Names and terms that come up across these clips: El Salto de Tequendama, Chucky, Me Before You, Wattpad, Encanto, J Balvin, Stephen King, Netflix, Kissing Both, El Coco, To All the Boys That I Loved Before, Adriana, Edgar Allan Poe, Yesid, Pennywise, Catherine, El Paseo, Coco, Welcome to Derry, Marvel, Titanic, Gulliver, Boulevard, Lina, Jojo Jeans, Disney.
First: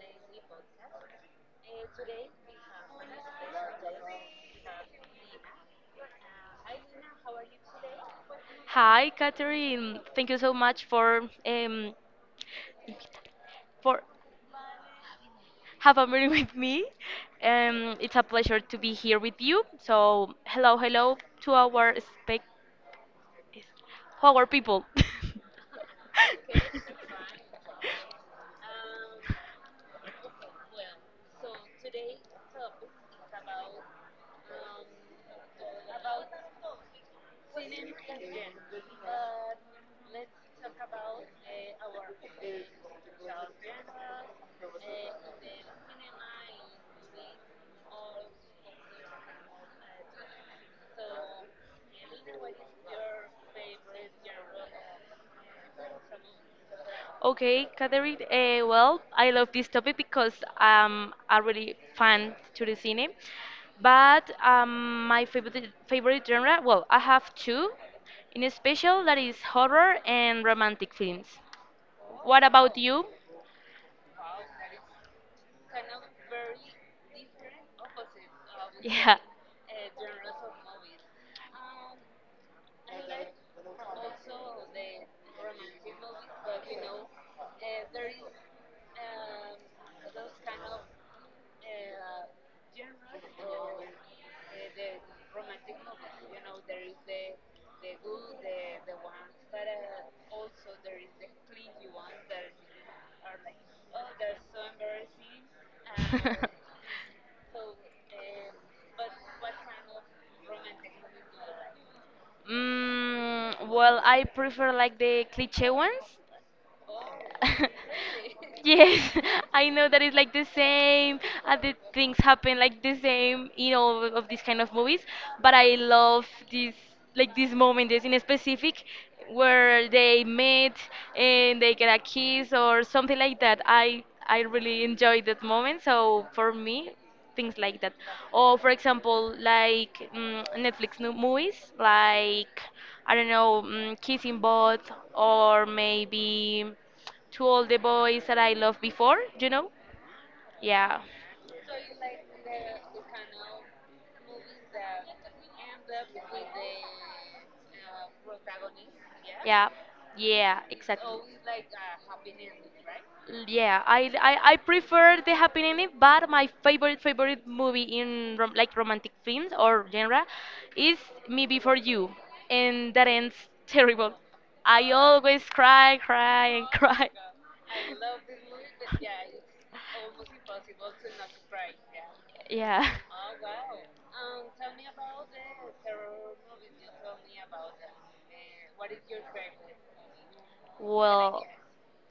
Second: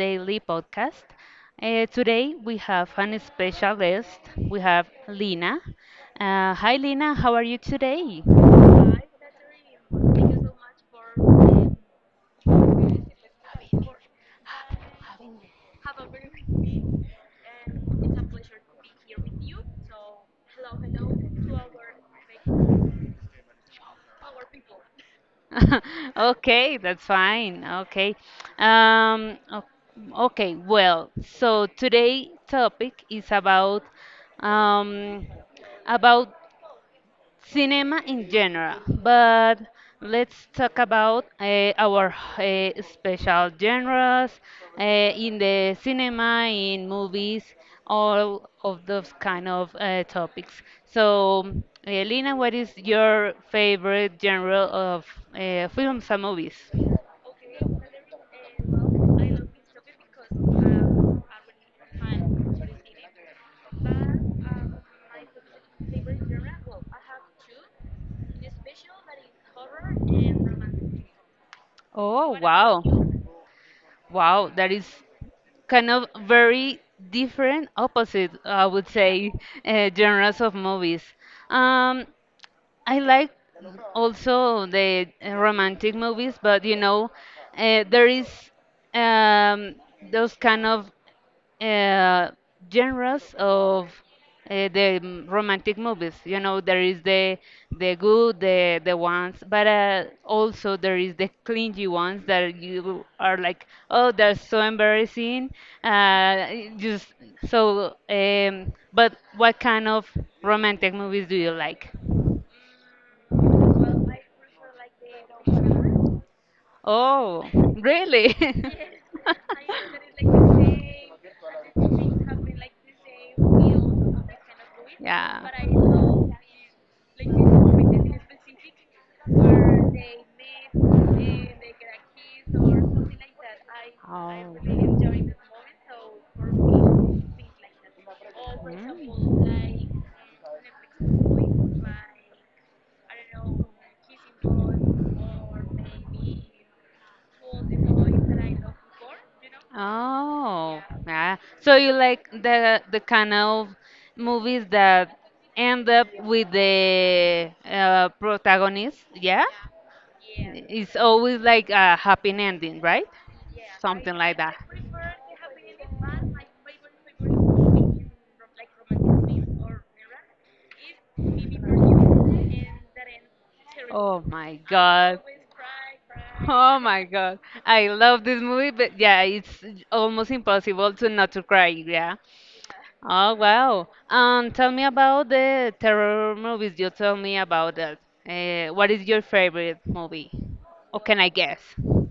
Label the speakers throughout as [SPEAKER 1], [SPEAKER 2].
[SPEAKER 1] daily podcast. Today we have an special guest. We have Lina. Hi, Lina. How are you today?
[SPEAKER 2] Hi, Catherine. Thank you so much for have a meeting with me. It's a pleasure to be here with you. So hello, hello to our spec, our people.
[SPEAKER 1] Okay, that's fine. Okay. Okay, well, so today topic is um, about cinema in general, but let's talk about our special genres uh, in the cinema, in movies, all of those kind of topics. So, Lina, what is your favorite genre of films and movies?
[SPEAKER 2] Okay, Catherine. Well, I love this topic because I'm a really fan to the cine. But my favorite genre, well, I have two, in special that is horror and romantic films.
[SPEAKER 1] Oh,
[SPEAKER 2] What about
[SPEAKER 1] wow.
[SPEAKER 2] you?
[SPEAKER 1] Wow, that is kind of very different opposite, I would
[SPEAKER 2] Yeah.
[SPEAKER 1] say, genres of movies. Um, I like also the romantic movies, but you know, there is um, those kind of uh, genres of romantic movies. You know, there is the good, the ones, but also there is the clingy ones that you are like, oh, they're so embarrassing. It just so, but what kind of romantic movies do you like?
[SPEAKER 2] Well, I prefer like the cliche ones.
[SPEAKER 1] Oh, really?
[SPEAKER 2] Yes, I know that it's like the same, and the things happen like the same in all of these kind of movies. But I
[SPEAKER 1] Yeah.
[SPEAKER 2] love this, like this moment, this in specific, where they meet and they get a kiss or something like that. I
[SPEAKER 1] Oh.
[SPEAKER 2] really enjoy that moment. So for me, things like that. Or for example, like
[SPEAKER 1] Mm,
[SPEAKER 2] Netflix new movies,
[SPEAKER 1] like.
[SPEAKER 2] like I don't know, Kissing Both, or maybe To All the Boys That I Loved Before. You know?
[SPEAKER 1] Oh,
[SPEAKER 2] Yeah.
[SPEAKER 1] yeah. So you like the kind of movies that end up with the protagonist, yeah?
[SPEAKER 2] Yeah. Yeah.
[SPEAKER 1] It's
[SPEAKER 2] Exactly.
[SPEAKER 1] always like a happy ending, right?
[SPEAKER 2] Yeah,
[SPEAKER 1] Something like
[SPEAKER 2] I
[SPEAKER 1] that.
[SPEAKER 2] prefer the happy ending, but my favorite movie in rom like romantic films or genre is Me Before You, and that ends terrible.
[SPEAKER 1] Oh my
[SPEAKER 2] I
[SPEAKER 1] god.
[SPEAKER 2] always cry, cry, and
[SPEAKER 1] Oh my
[SPEAKER 2] cry.
[SPEAKER 1] god. I love this movie, but yeah,
[SPEAKER 2] Yeah.
[SPEAKER 1] it's almost impossible to not to cry, yeah. Oh wow. Um, tell me about the terror movies. You tell me about that. What is your favorite movie? Or can I
[SPEAKER 2] Well,
[SPEAKER 1] guess?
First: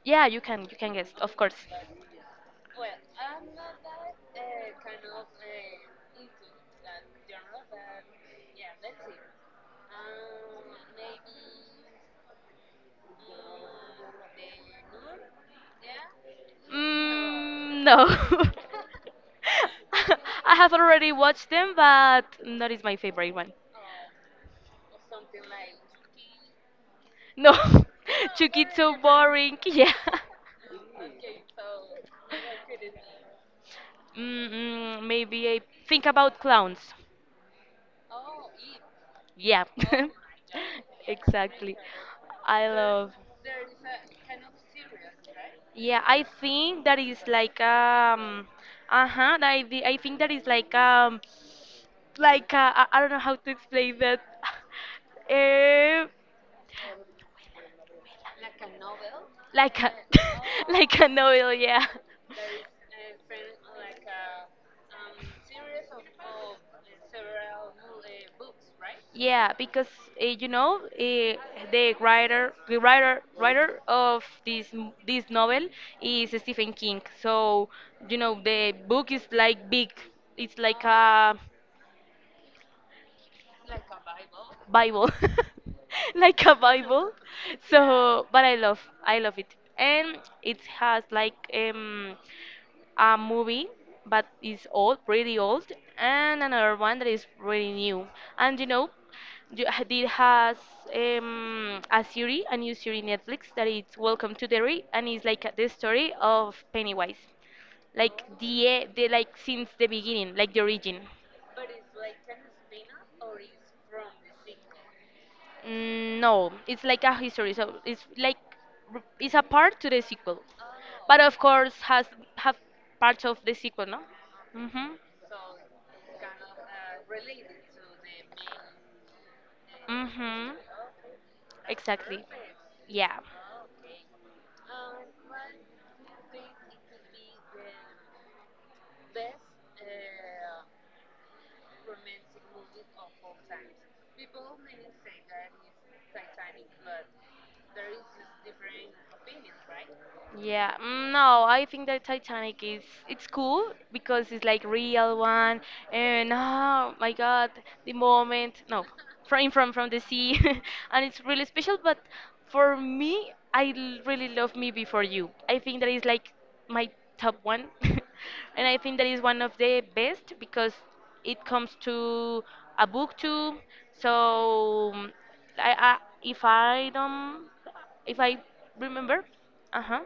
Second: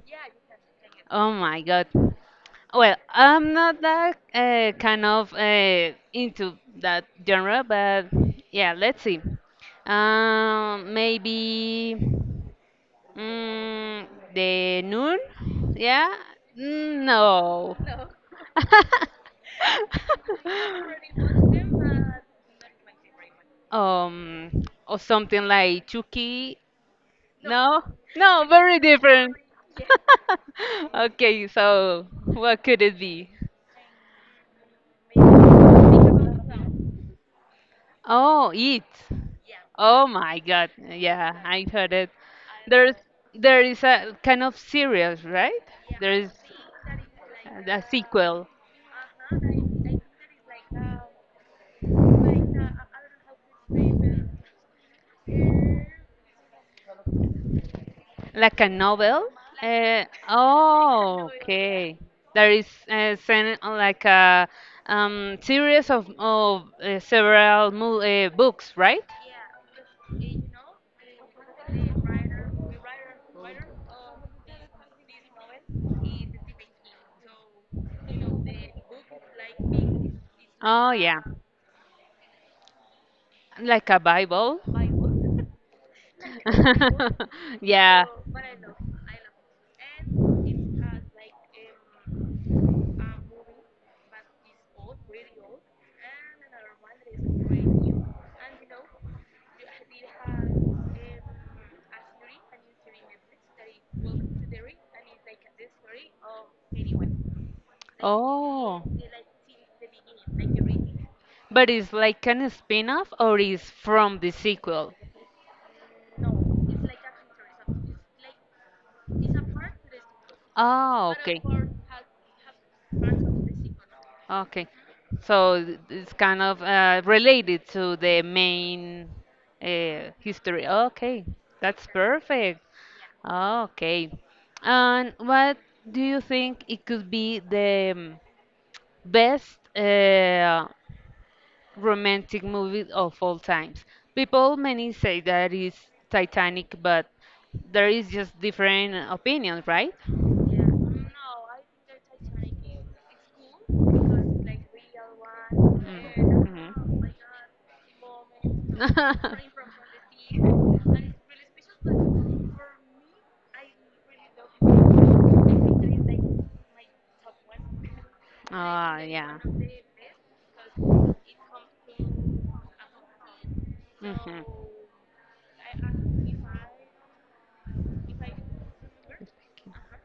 [SPEAKER 2] yeah, you can guess,
[SPEAKER 1] Oh
[SPEAKER 2] of course.
[SPEAKER 1] my god. Well, I'm not that kind of into that genre, but yeah, let's see. Maybe mm, The noon? Yeah? Mm, no.
[SPEAKER 2] Mm, no. I have already watched them, but not is my favorite one.
[SPEAKER 1] Um, or something like Chucky?
[SPEAKER 2] No,
[SPEAKER 1] No? No,
[SPEAKER 2] Chucky
[SPEAKER 1] very
[SPEAKER 2] so
[SPEAKER 1] different.
[SPEAKER 2] boring. Yeah.
[SPEAKER 1] Okay, so what could it be?
[SPEAKER 2] Mm-mm, maybe I think about clowns.
[SPEAKER 1] Oh, it.
[SPEAKER 2] Yeah.
[SPEAKER 1] Oh my God. Yeah, I
[SPEAKER 2] Exactly.
[SPEAKER 1] heard it.
[SPEAKER 2] I
[SPEAKER 1] There's
[SPEAKER 2] love.
[SPEAKER 1] there is a kind of series, right?
[SPEAKER 2] Yeah,
[SPEAKER 1] There
[SPEAKER 2] I
[SPEAKER 1] is
[SPEAKER 2] think that is like
[SPEAKER 1] a sequel,
[SPEAKER 2] uh-huh, I think that is like I don't know how to explain that. uh,
[SPEAKER 1] like a novel.
[SPEAKER 2] like a like an
[SPEAKER 1] Oh,
[SPEAKER 2] oil, yeah.
[SPEAKER 1] okay. There is like a series of, of books, right?
[SPEAKER 2] Yeah, because you know the writer, writer of this this novel is Stephen King. So you know the book is like big. It's like
[SPEAKER 1] Oh, yeah.
[SPEAKER 2] a
[SPEAKER 1] Like a Bible.
[SPEAKER 2] Bible, like a Bible.
[SPEAKER 1] Yeah.
[SPEAKER 2] So, but I love it, and it has like a movie but it's old pretty old and another one that is pretty new and you know it has a series a new series netflix that is welcome to derry and it's like the story of pennywise like
[SPEAKER 1] Oh.
[SPEAKER 2] the like since the beginning like the origin.
[SPEAKER 1] But it's like an spin-off or is from the sequel?
[SPEAKER 2] Mm, no it's like a history so it's like it's a part to the sequel
[SPEAKER 1] Ah,
[SPEAKER 2] but of
[SPEAKER 1] okay.
[SPEAKER 2] course has have parts of the sequel no.
[SPEAKER 1] Okay,
[SPEAKER 2] Mm-hmm.
[SPEAKER 1] it's kind of related to the main
[SPEAKER 2] Mm-hmm.
[SPEAKER 1] history. Okay, that's
[SPEAKER 2] Exactly.
[SPEAKER 1] perfect.
[SPEAKER 2] Yeah.
[SPEAKER 1] Okay, and what do you think it could be the best romantic movie of all times? People many say that is Titanic, but there is just different opinions, right?
[SPEAKER 2] Yeah, no, I think that Titanic is it's cool because it's like real one and oh my God, the moment, no, from the sea, and it's really special. But for me, really love Me Before You. I think that is my top one, and I think that is one of the best because it comes to a book too. So I if I don't if I remember, uh huh,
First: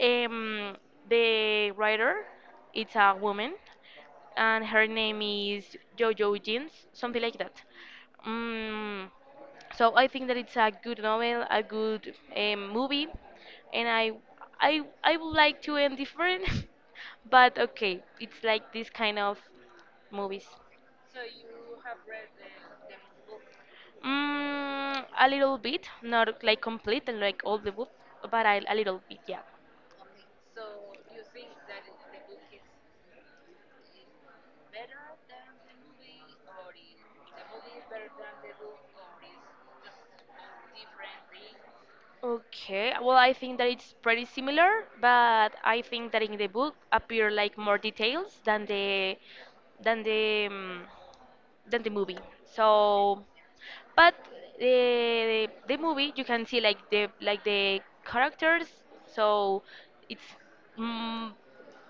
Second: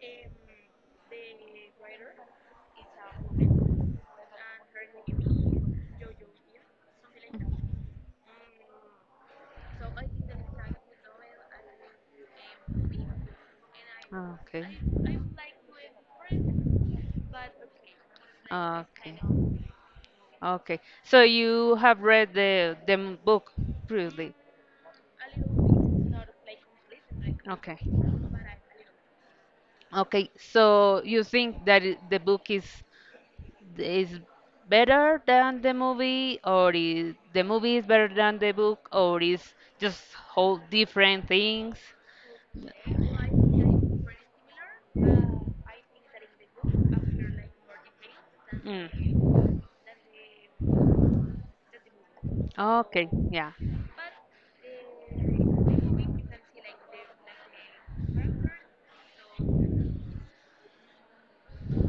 [SPEAKER 2] um, the writer it's a woman, and her name is Jojo Jeans, something like that. Mm, so I think that it's a good novel, a good movie, and I,
[SPEAKER 1] Okay.
[SPEAKER 2] I would like to end different, but okay, it's like this kind
[SPEAKER 1] Okay.
[SPEAKER 2] of movies.
[SPEAKER 1] Okay. So you have read the book previously.
[SPEAKER 2] Mm, a little bit, not like complete and like all the
[SPEAKER 1] Okay.
[SPEAKER 2] book, but I, a little bit, yeah.
[SPEAKER 1] Okay. So you think that the book is is better than the movie, or is the movie is better than the book, or is just whole different things? Yeah.
[SPEAKER 2] Okay, well, I think that it's pretty similar, but I think that in the book appear like more details than the
[SPEAKER 1] Mm.
[SPEAKER 2] than the than the movie.
[SPEAKER 1] Okay,
[SPEAKER 2] So,
[SPEAKER 1] yeah.
[SPEAKER 2] but the movie you can see like the characters. So it's mm,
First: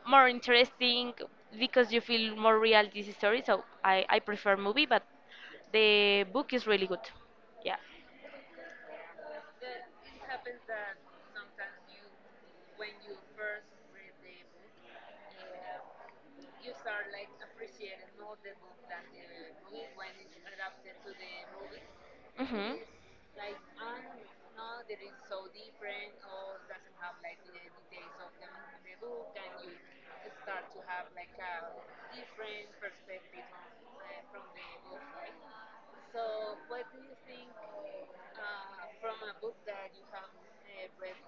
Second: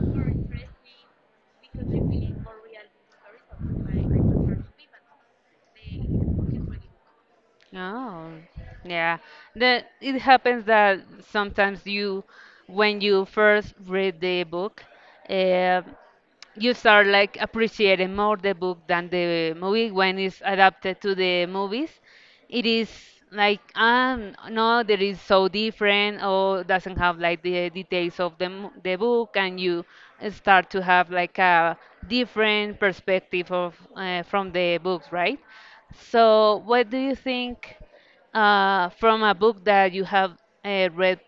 [SPEAKER 2] more interesting because you feel more real this story. So I prefer movie, but the book is really good. Yeah.
[SPEAKER 1] Oh, yeah. The it happens that sometimes you, when you first read the book, uh, you start like appreciating more the book than the movie when it's adapted to the movies. It
[SPEAKER 2] Mhm.
[SPEAKER 1] is like um, no, that is so different or doesn't have like the details of the book, and you start to have like a different perspective of from the books, right? So, what do you think from a book that you have read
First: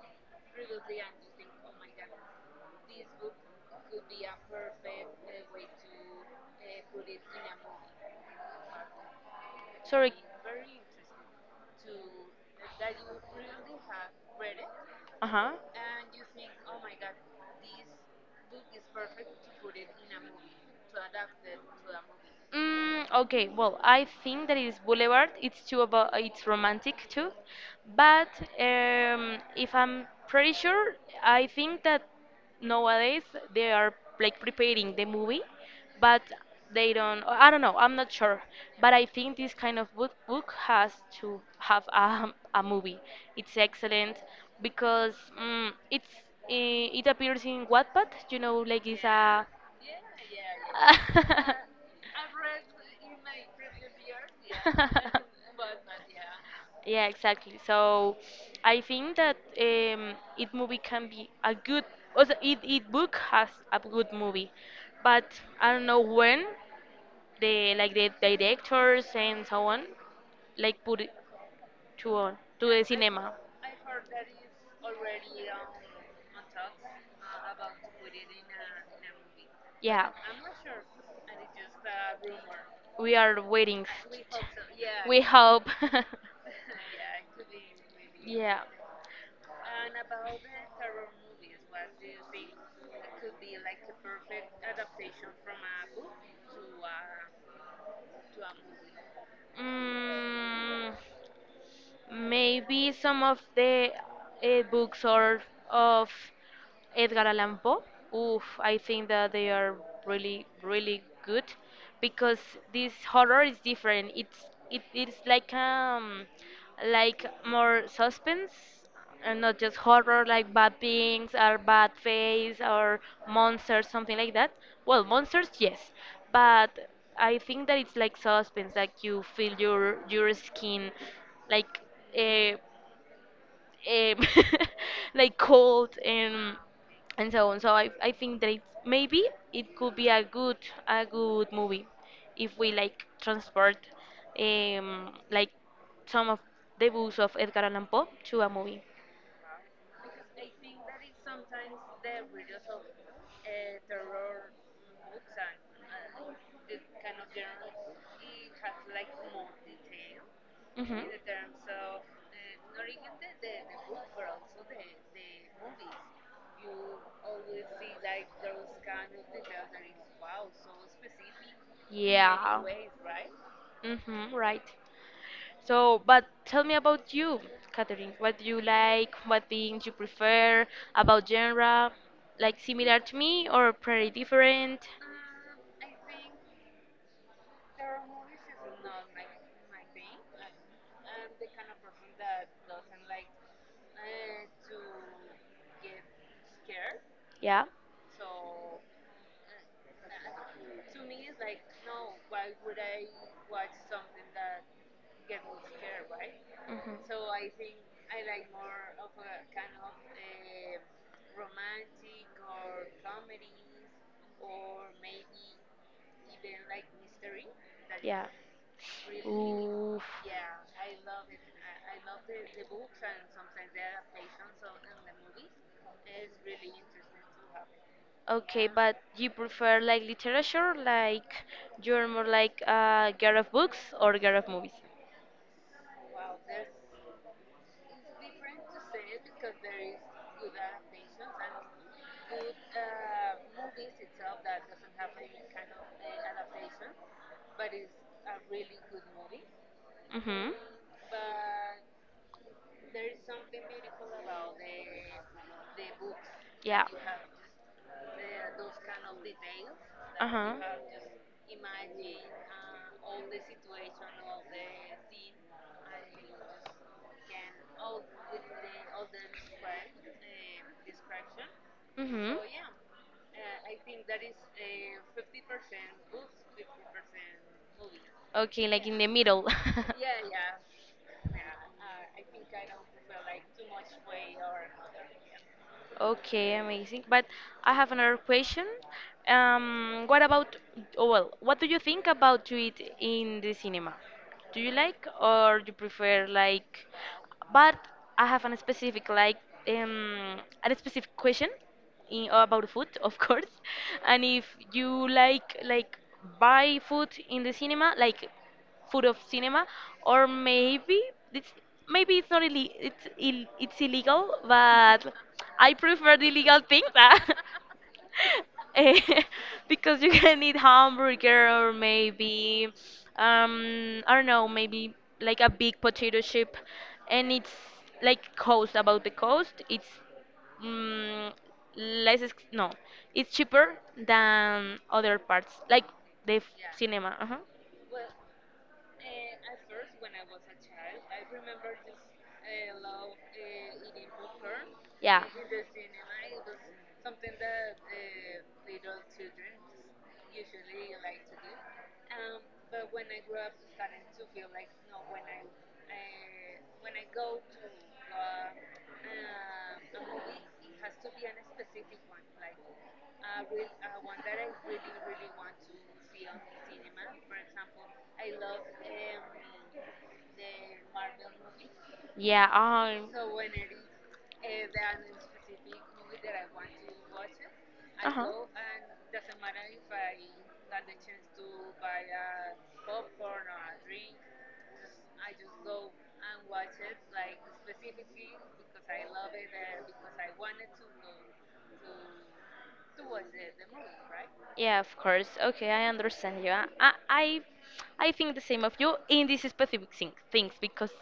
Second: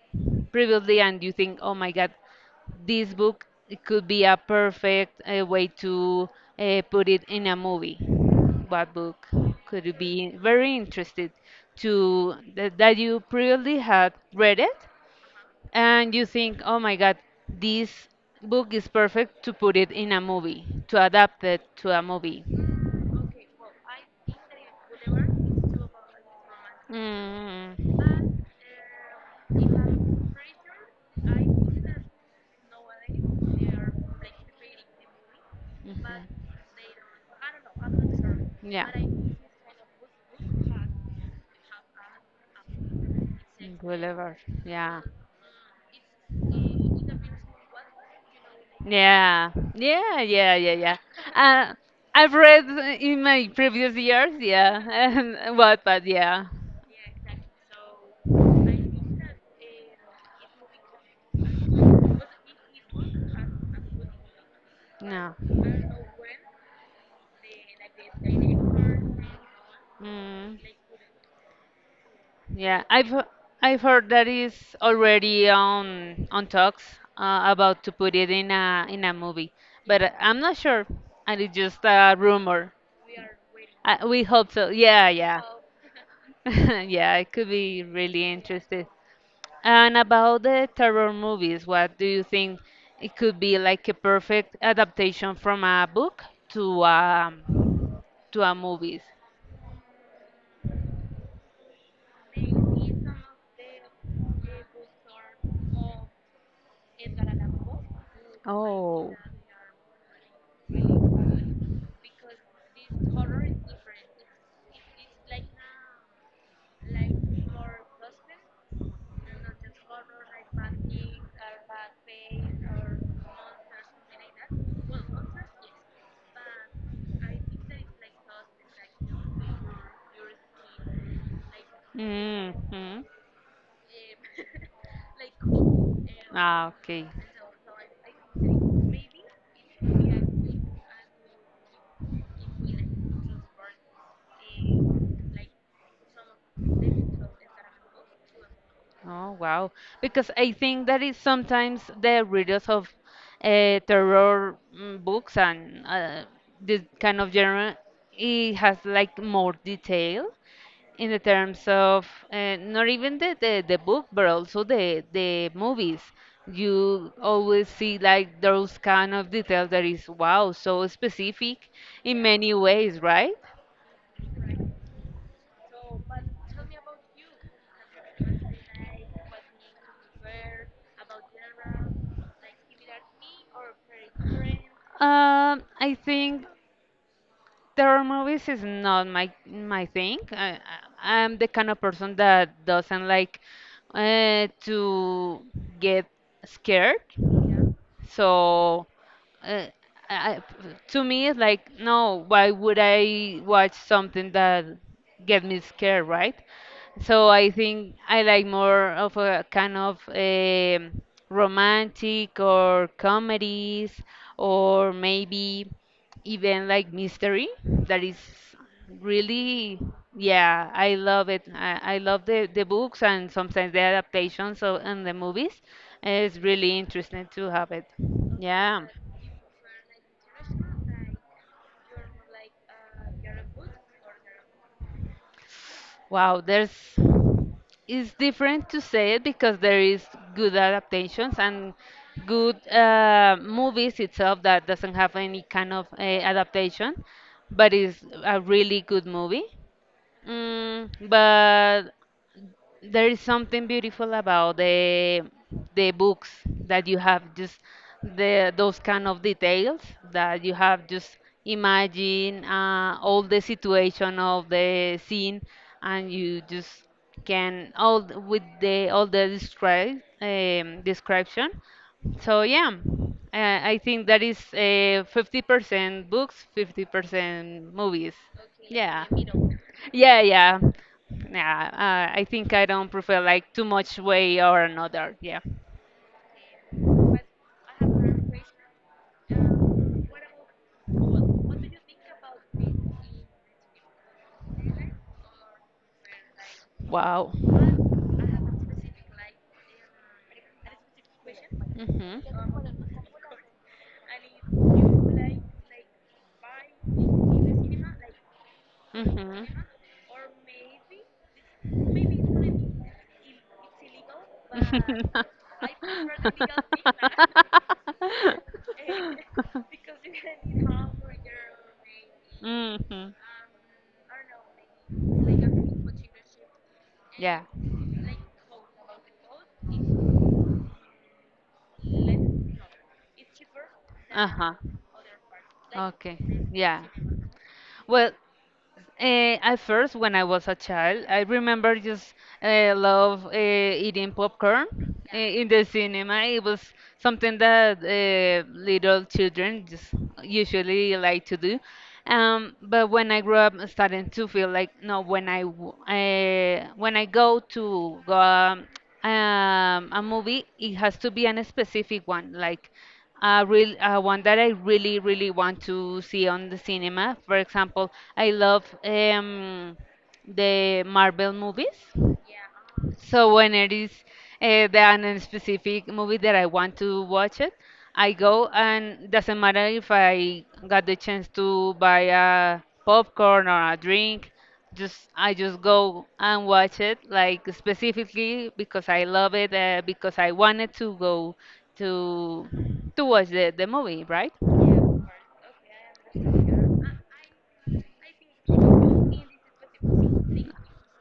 [SPEAKER 1] previously and you think, oh my God, this book it could be a perfect way to put it in a movie? What book could you
[SPEAKER 2] Sorry.
[SPEAKER 1] be very interested to that, that you previously had read it,
[SPEAKER 2] Uh huh.
[SPEAKER 1] and you think, oh my God, this book is perfect to put it in a movie, to adapt it to a movie.
[SPEAKER 2] Mm, okay, well, I think that it's Boulevard. It's too about it's romantic too,
[SPEAKER 1] Mm.
[SPEAKER 2] but if I'm
[SPEAKER 1] Mhm.
[SPEAKER 2] pretty sure, I think that nowadays they are like preparing the movie, but they don't. I don't know. I'm not sure,
[SPEAKER 1] Yeah.
[SPEAKER 2] but I think this kind of book has to have a movie. It's excellent
[SPEAKER 1] Gulliver. Yeah.
[SPEAKER 2] because it's it appears in Wattpad. You know, like it's a.
[SPEAKER 1] Yeah, yeah, yeah, yeah, yeah. Uh, I've read in my previous years, yeah, and what, but yeah,
[SPEAKER 2] yeah, exactly. So I think that it movie can be a good, also it book has a good movie, but
[SPEAKER 1] no,
[SPEAKER 2] I don't know when the like the directors and so on
[SPEAKER 1] mm,
[SPEAKER 2] like put it to on to
[SPEAKER 1] yeah.
[SPEAKER 2] the cinema.
[SPEAKER 1] I've heard that is already on talks about to put it in a movie,
[SPEAKER 2] Yeah,
[SPEAKER 1] but I'm not sure, and it's just a rumor.
[SPEAKER 2] we are waiting.
[SPEAKER 1] We hope so. Yeah,
[SPEAKER 2] We
[SPEAKER 1] yeah,
[SPEAKER 2] hope.
[SPEAKER 1] yeah. It could be really
[SPEAKER 2] yeah.
[SPEAKER 1] interesting. And about the terror movies, what do you think it could be like a perfect adaptation from a book to a to a movies?
[SPEAKER 2] Mm, maybe some of the books or of Edgar Allan Poe. Oof, I think that they are really, really good because this horror is different. It's it's like more suspense and not just horror like bad things or bad face or monsters something like that. Well, monsters yes, but I think that it's like suspense like you feel your skin like. Uh,
[SPEAKER 1] Hmm.
[SPEAKER 2] um, like cold
[SPEAKER 1] Ah, okay.
[SPEAKER 2] and so on. So I think that it, maybe it could be a good movie if we like transport like some of the books of Edgar Allan Poe to a movie.
[SPEAKER 1] Oh, wow. Because I think that is sometimes the readers of books and this kind of genre, it has like more detail
[SPEAKER 2] Hmm
[SPEAKER 1] in the terms of not even the book, but also the movies. You always see like those kind of details that is, wow, so specific in
[SPEAKER 2] Yeah.
[SPEAKER 1] many ways, right?
[SPEAKER 2] hmm right. So, but tell me about you, Catherine. What do you like? What things you prefer about genre? Like similar to me or pretty different?
[SPEAKER 1] I think terror movies is not my my thing. I'm the kind of person that doesn't like to get scared.
[SPEAKER 2] Yeah.
[SPEAKER 1] So uh, I, to me, it's like no. Why would I watch something that get me scared, right? So
[SPEAKER 2] hmm
[SPEAKER 1] I think I like more of a kind of romantic or comedies or maybe event like mystery that is
[SPEAKER 2] Yeah.
[SPEAKER 1] really
[SPEAKER 2] Oof.
[SPEAKER 1] yeah, I love it, I love the books and sometimes the adaptations of, and the movies it's really interesting to have it
[SPEAKER 2] Okay,
[SPEAKER 1] yeah
[SPEAKER 2] but you prefer like literature, like you're more like a girl of books or girl of movies?
[SPEAKER 1] wow there's it's different to say it because there is good adaptations and good movies itself that doesn't have any kind of adaptation but is a really good movie.
[SPEAKER 2] Mm-hmm.
[SPEAKER 1] Mm, but there is something beautiful about the books
[SPEAKER 2] Yeah.
[SPEAKER 1] that you have just the those kind of details that
[SPEAKER 2] Uh-huh.
[SPEAKER 1] you have just imagine all the situation of the scene and you just can with the all the describe description
[SPEAKER 2] Mm-hmm.
[SPEAKER 1] so yeah, I think that is 50% books 50% movies
[SPEAKER 2] Okay, like in
[SPEAKER 1] yeah
[SPEAKER 2] the middle.
[SPEAKER 1] yeah, yeah. Yeah, I think I don't prefer like too much way or another. Yeah.
[SPEAKER 2] Okay, amazing. But I have another question. What about, oh, well, what do you think about to eat in the cinema? Do you like or you prefer like?
[SPEAKER 1] Wow.
[SPEAKER 2] But I have a specific like a specific question
[SPEAKER 1] Hmm.
[SPEAKER 2] in, about food, of course. And if you like buy food in the cinema, like food of cinema, or it's maybe it's not illi it's Ill it's illegal, but I prefer the illegal things ah. Eh, because you can eat
[SPEAKER 1] Hmm.
[SPEAKER 2] hamburger or maybe
[SPEAKER 1] Mm-hmm.
[SPEAKER 2] I don't know maybe like a big potato chip, and
[SPEAKER 1] Yeah.
[SPEAKER 2] it's like cost about the cost it's mm, less no it's cheaper
[SPEAKER 1] Uh-huh.
[SPEAKER 2] than other parts like
[SPEAKER 1] Okay. Yeah.
[SPEAKER 2] cinema. Uh-huh.
[SPEAKER 1] Well, at first, when I was a child, I remember just love eating popcorn
[SPEAKER 2] Yeah.
[SPEAKER 1] in the cinema. It was something that little children just usually like to do. But when I grew up, I started to feel like no, when when I go to go, a movie, it has to be a specific one, like real, one that I really, really want to see on the cinema. For example, I love the Marvel movies.
[SPEAKER 2] Yeah.
[SPEAKER 1] So when it is the specific movie that I want to watch it,
[SPEAKER 2] Uh
[SPEAKER 1] I
[SPEAKER 2] huh.
[SPEAKER 1] go and doesn't matter if I got the chance to buy a popcorn or a drink, just I just go and watch it like specifically because I love it because I wanted to go to to watch the movie, right?
[SPEAKER 2] Yeah, of course. Okay, I understand you. I think the same of you in this specific thing, things because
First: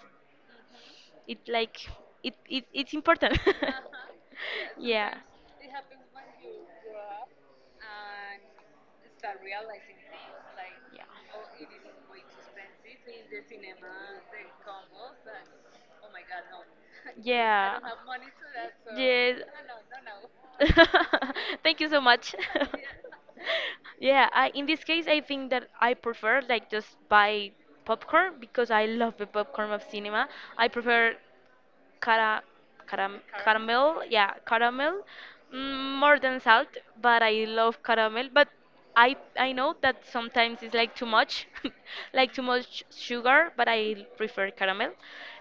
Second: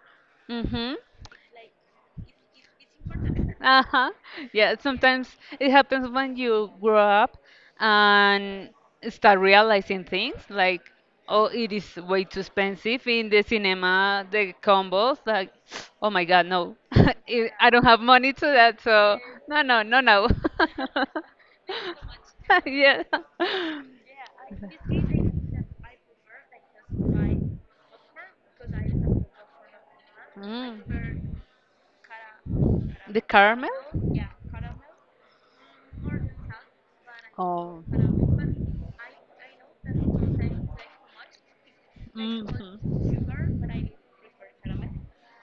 [SPEAKER 1] Mm-hmm.
[SPEAKER 2] it like it it's important.
[SPEAKER 1] Uh-huh. Yeah,
[SPEAKER 2] yeah.
[SPEAKER 1] sometimes it happens when you grow up and start realizing things like, oh, it is way too expensive in the cinema, the combos, like, oh my God, no, I
[SPEAKER 2] Yeah.
[SPEAKER 1] don't have money to that,
[SPEAKER 2] Yeah.
[SPEAKER 1] so
[SPEAKER 2] Yes.
[SPEAKER 1] no, no, no, no.
[SPEAKER 2] Thank you so much.
[SPEAKER 1] Yeah.
[SPEAKER 2] Yeah, I, in this case, I think that I prefer like just buy popcorn because I love the popcorn of cinema. I prefer
[SPEAKER 1] Mm.
[SPEAKER 2] cara,
[SPEAKER 1] The caramel?
[SPEAKER 2] caramel, yeah, caramel, mm, more than salt, but I love
[SPEAKER 1] Oh.
[SPEAKER 2] caramel. But I know that sometimes it's like too much, like too much
[SPEAKER 1] Mhm.
[SPEAKER 2] sugar, but I prefer caramel.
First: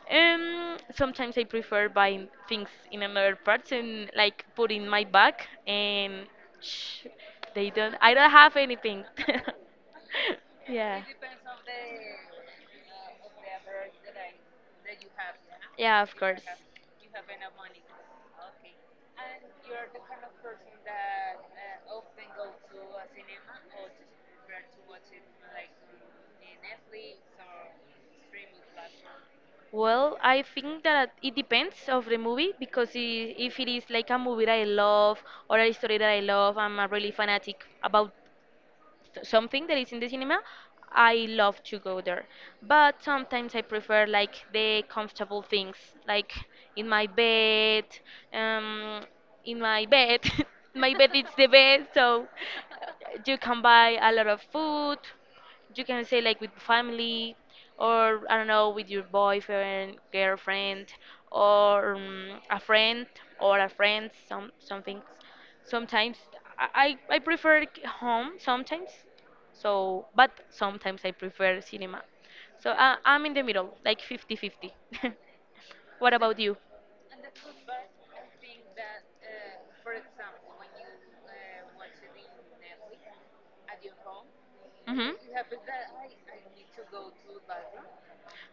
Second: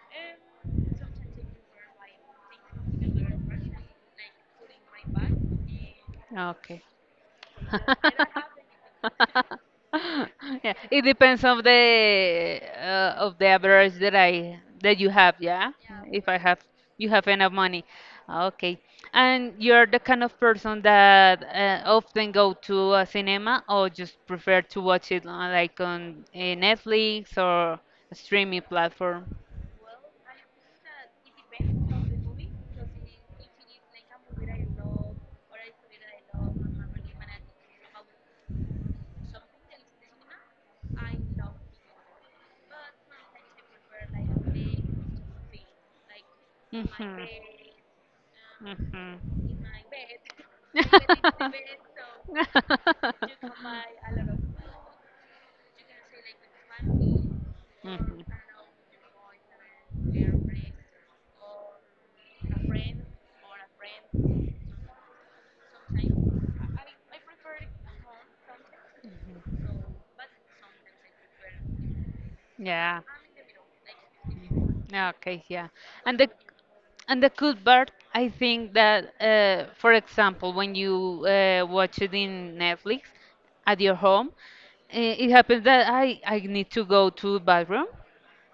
[SPEAKER 2] Sometimes I prefer buying things in another parts and like put in my bag and
[SPEAKER 1] Okay.
[SPEAKER 2] sh they don't. I don't have anything.
[SPEAKER 1] Yeah, it
[SPEAKER 2] yeah,
[SPEAKER 1] depends of the average that I that you have, yeah.
[SPEAKER 2] yeah, of
[SPEAKER 1] If I
[SPEAKER 2] course.
[SPEAKER 1] have You have enough money, okay. And you're the kind of person that often go to a cinema or just prefer to watch it on, like on Netflix or a streaming platform.
[SPEAKER 2] Well, I think that it depends of the movie because if it is like a movie that I love or a story that I love, I'm a really fanatic about something that is in the cinema, I love to go there. But sometimes I prefer like the comfortable things, like
[SPEAKER 1] Mhm.
[SPEAKER 2] in my
[SPEAKER 1] Mhm.
[SPEAKER 2] bed, um, in my bed. my bed is the best, so you can
[SPEAKER 1] Mhm.
[SPEAKER 2] buy a lot of food. You can say like with family,
[SPEAKER 1] Mhm.
[SPEAKER 2] or I don't know, with your boyfriend, girlfriend, or a friend or a friend, some things. Sometimes I prefer home sometimes. So, but sometimes I prefer cinema. So
[SPEAKER 1] Yeah.
[SPEAKER 2] I'm in the middle, like fifty-fifty.
[SPEAKER 1] Mhm. Okay, yeah.
[SPEAKER 2] What
[SPEAKER 1] And the
[SPEAKER 2] about you?
[SPEAKER 1] And the cool part, I think that, for example, when you watch it in Netflix at your home,
[SPEAKER 2] Hmm
[SPEAKER 1] eh, it happens that I need to go to the bathroom.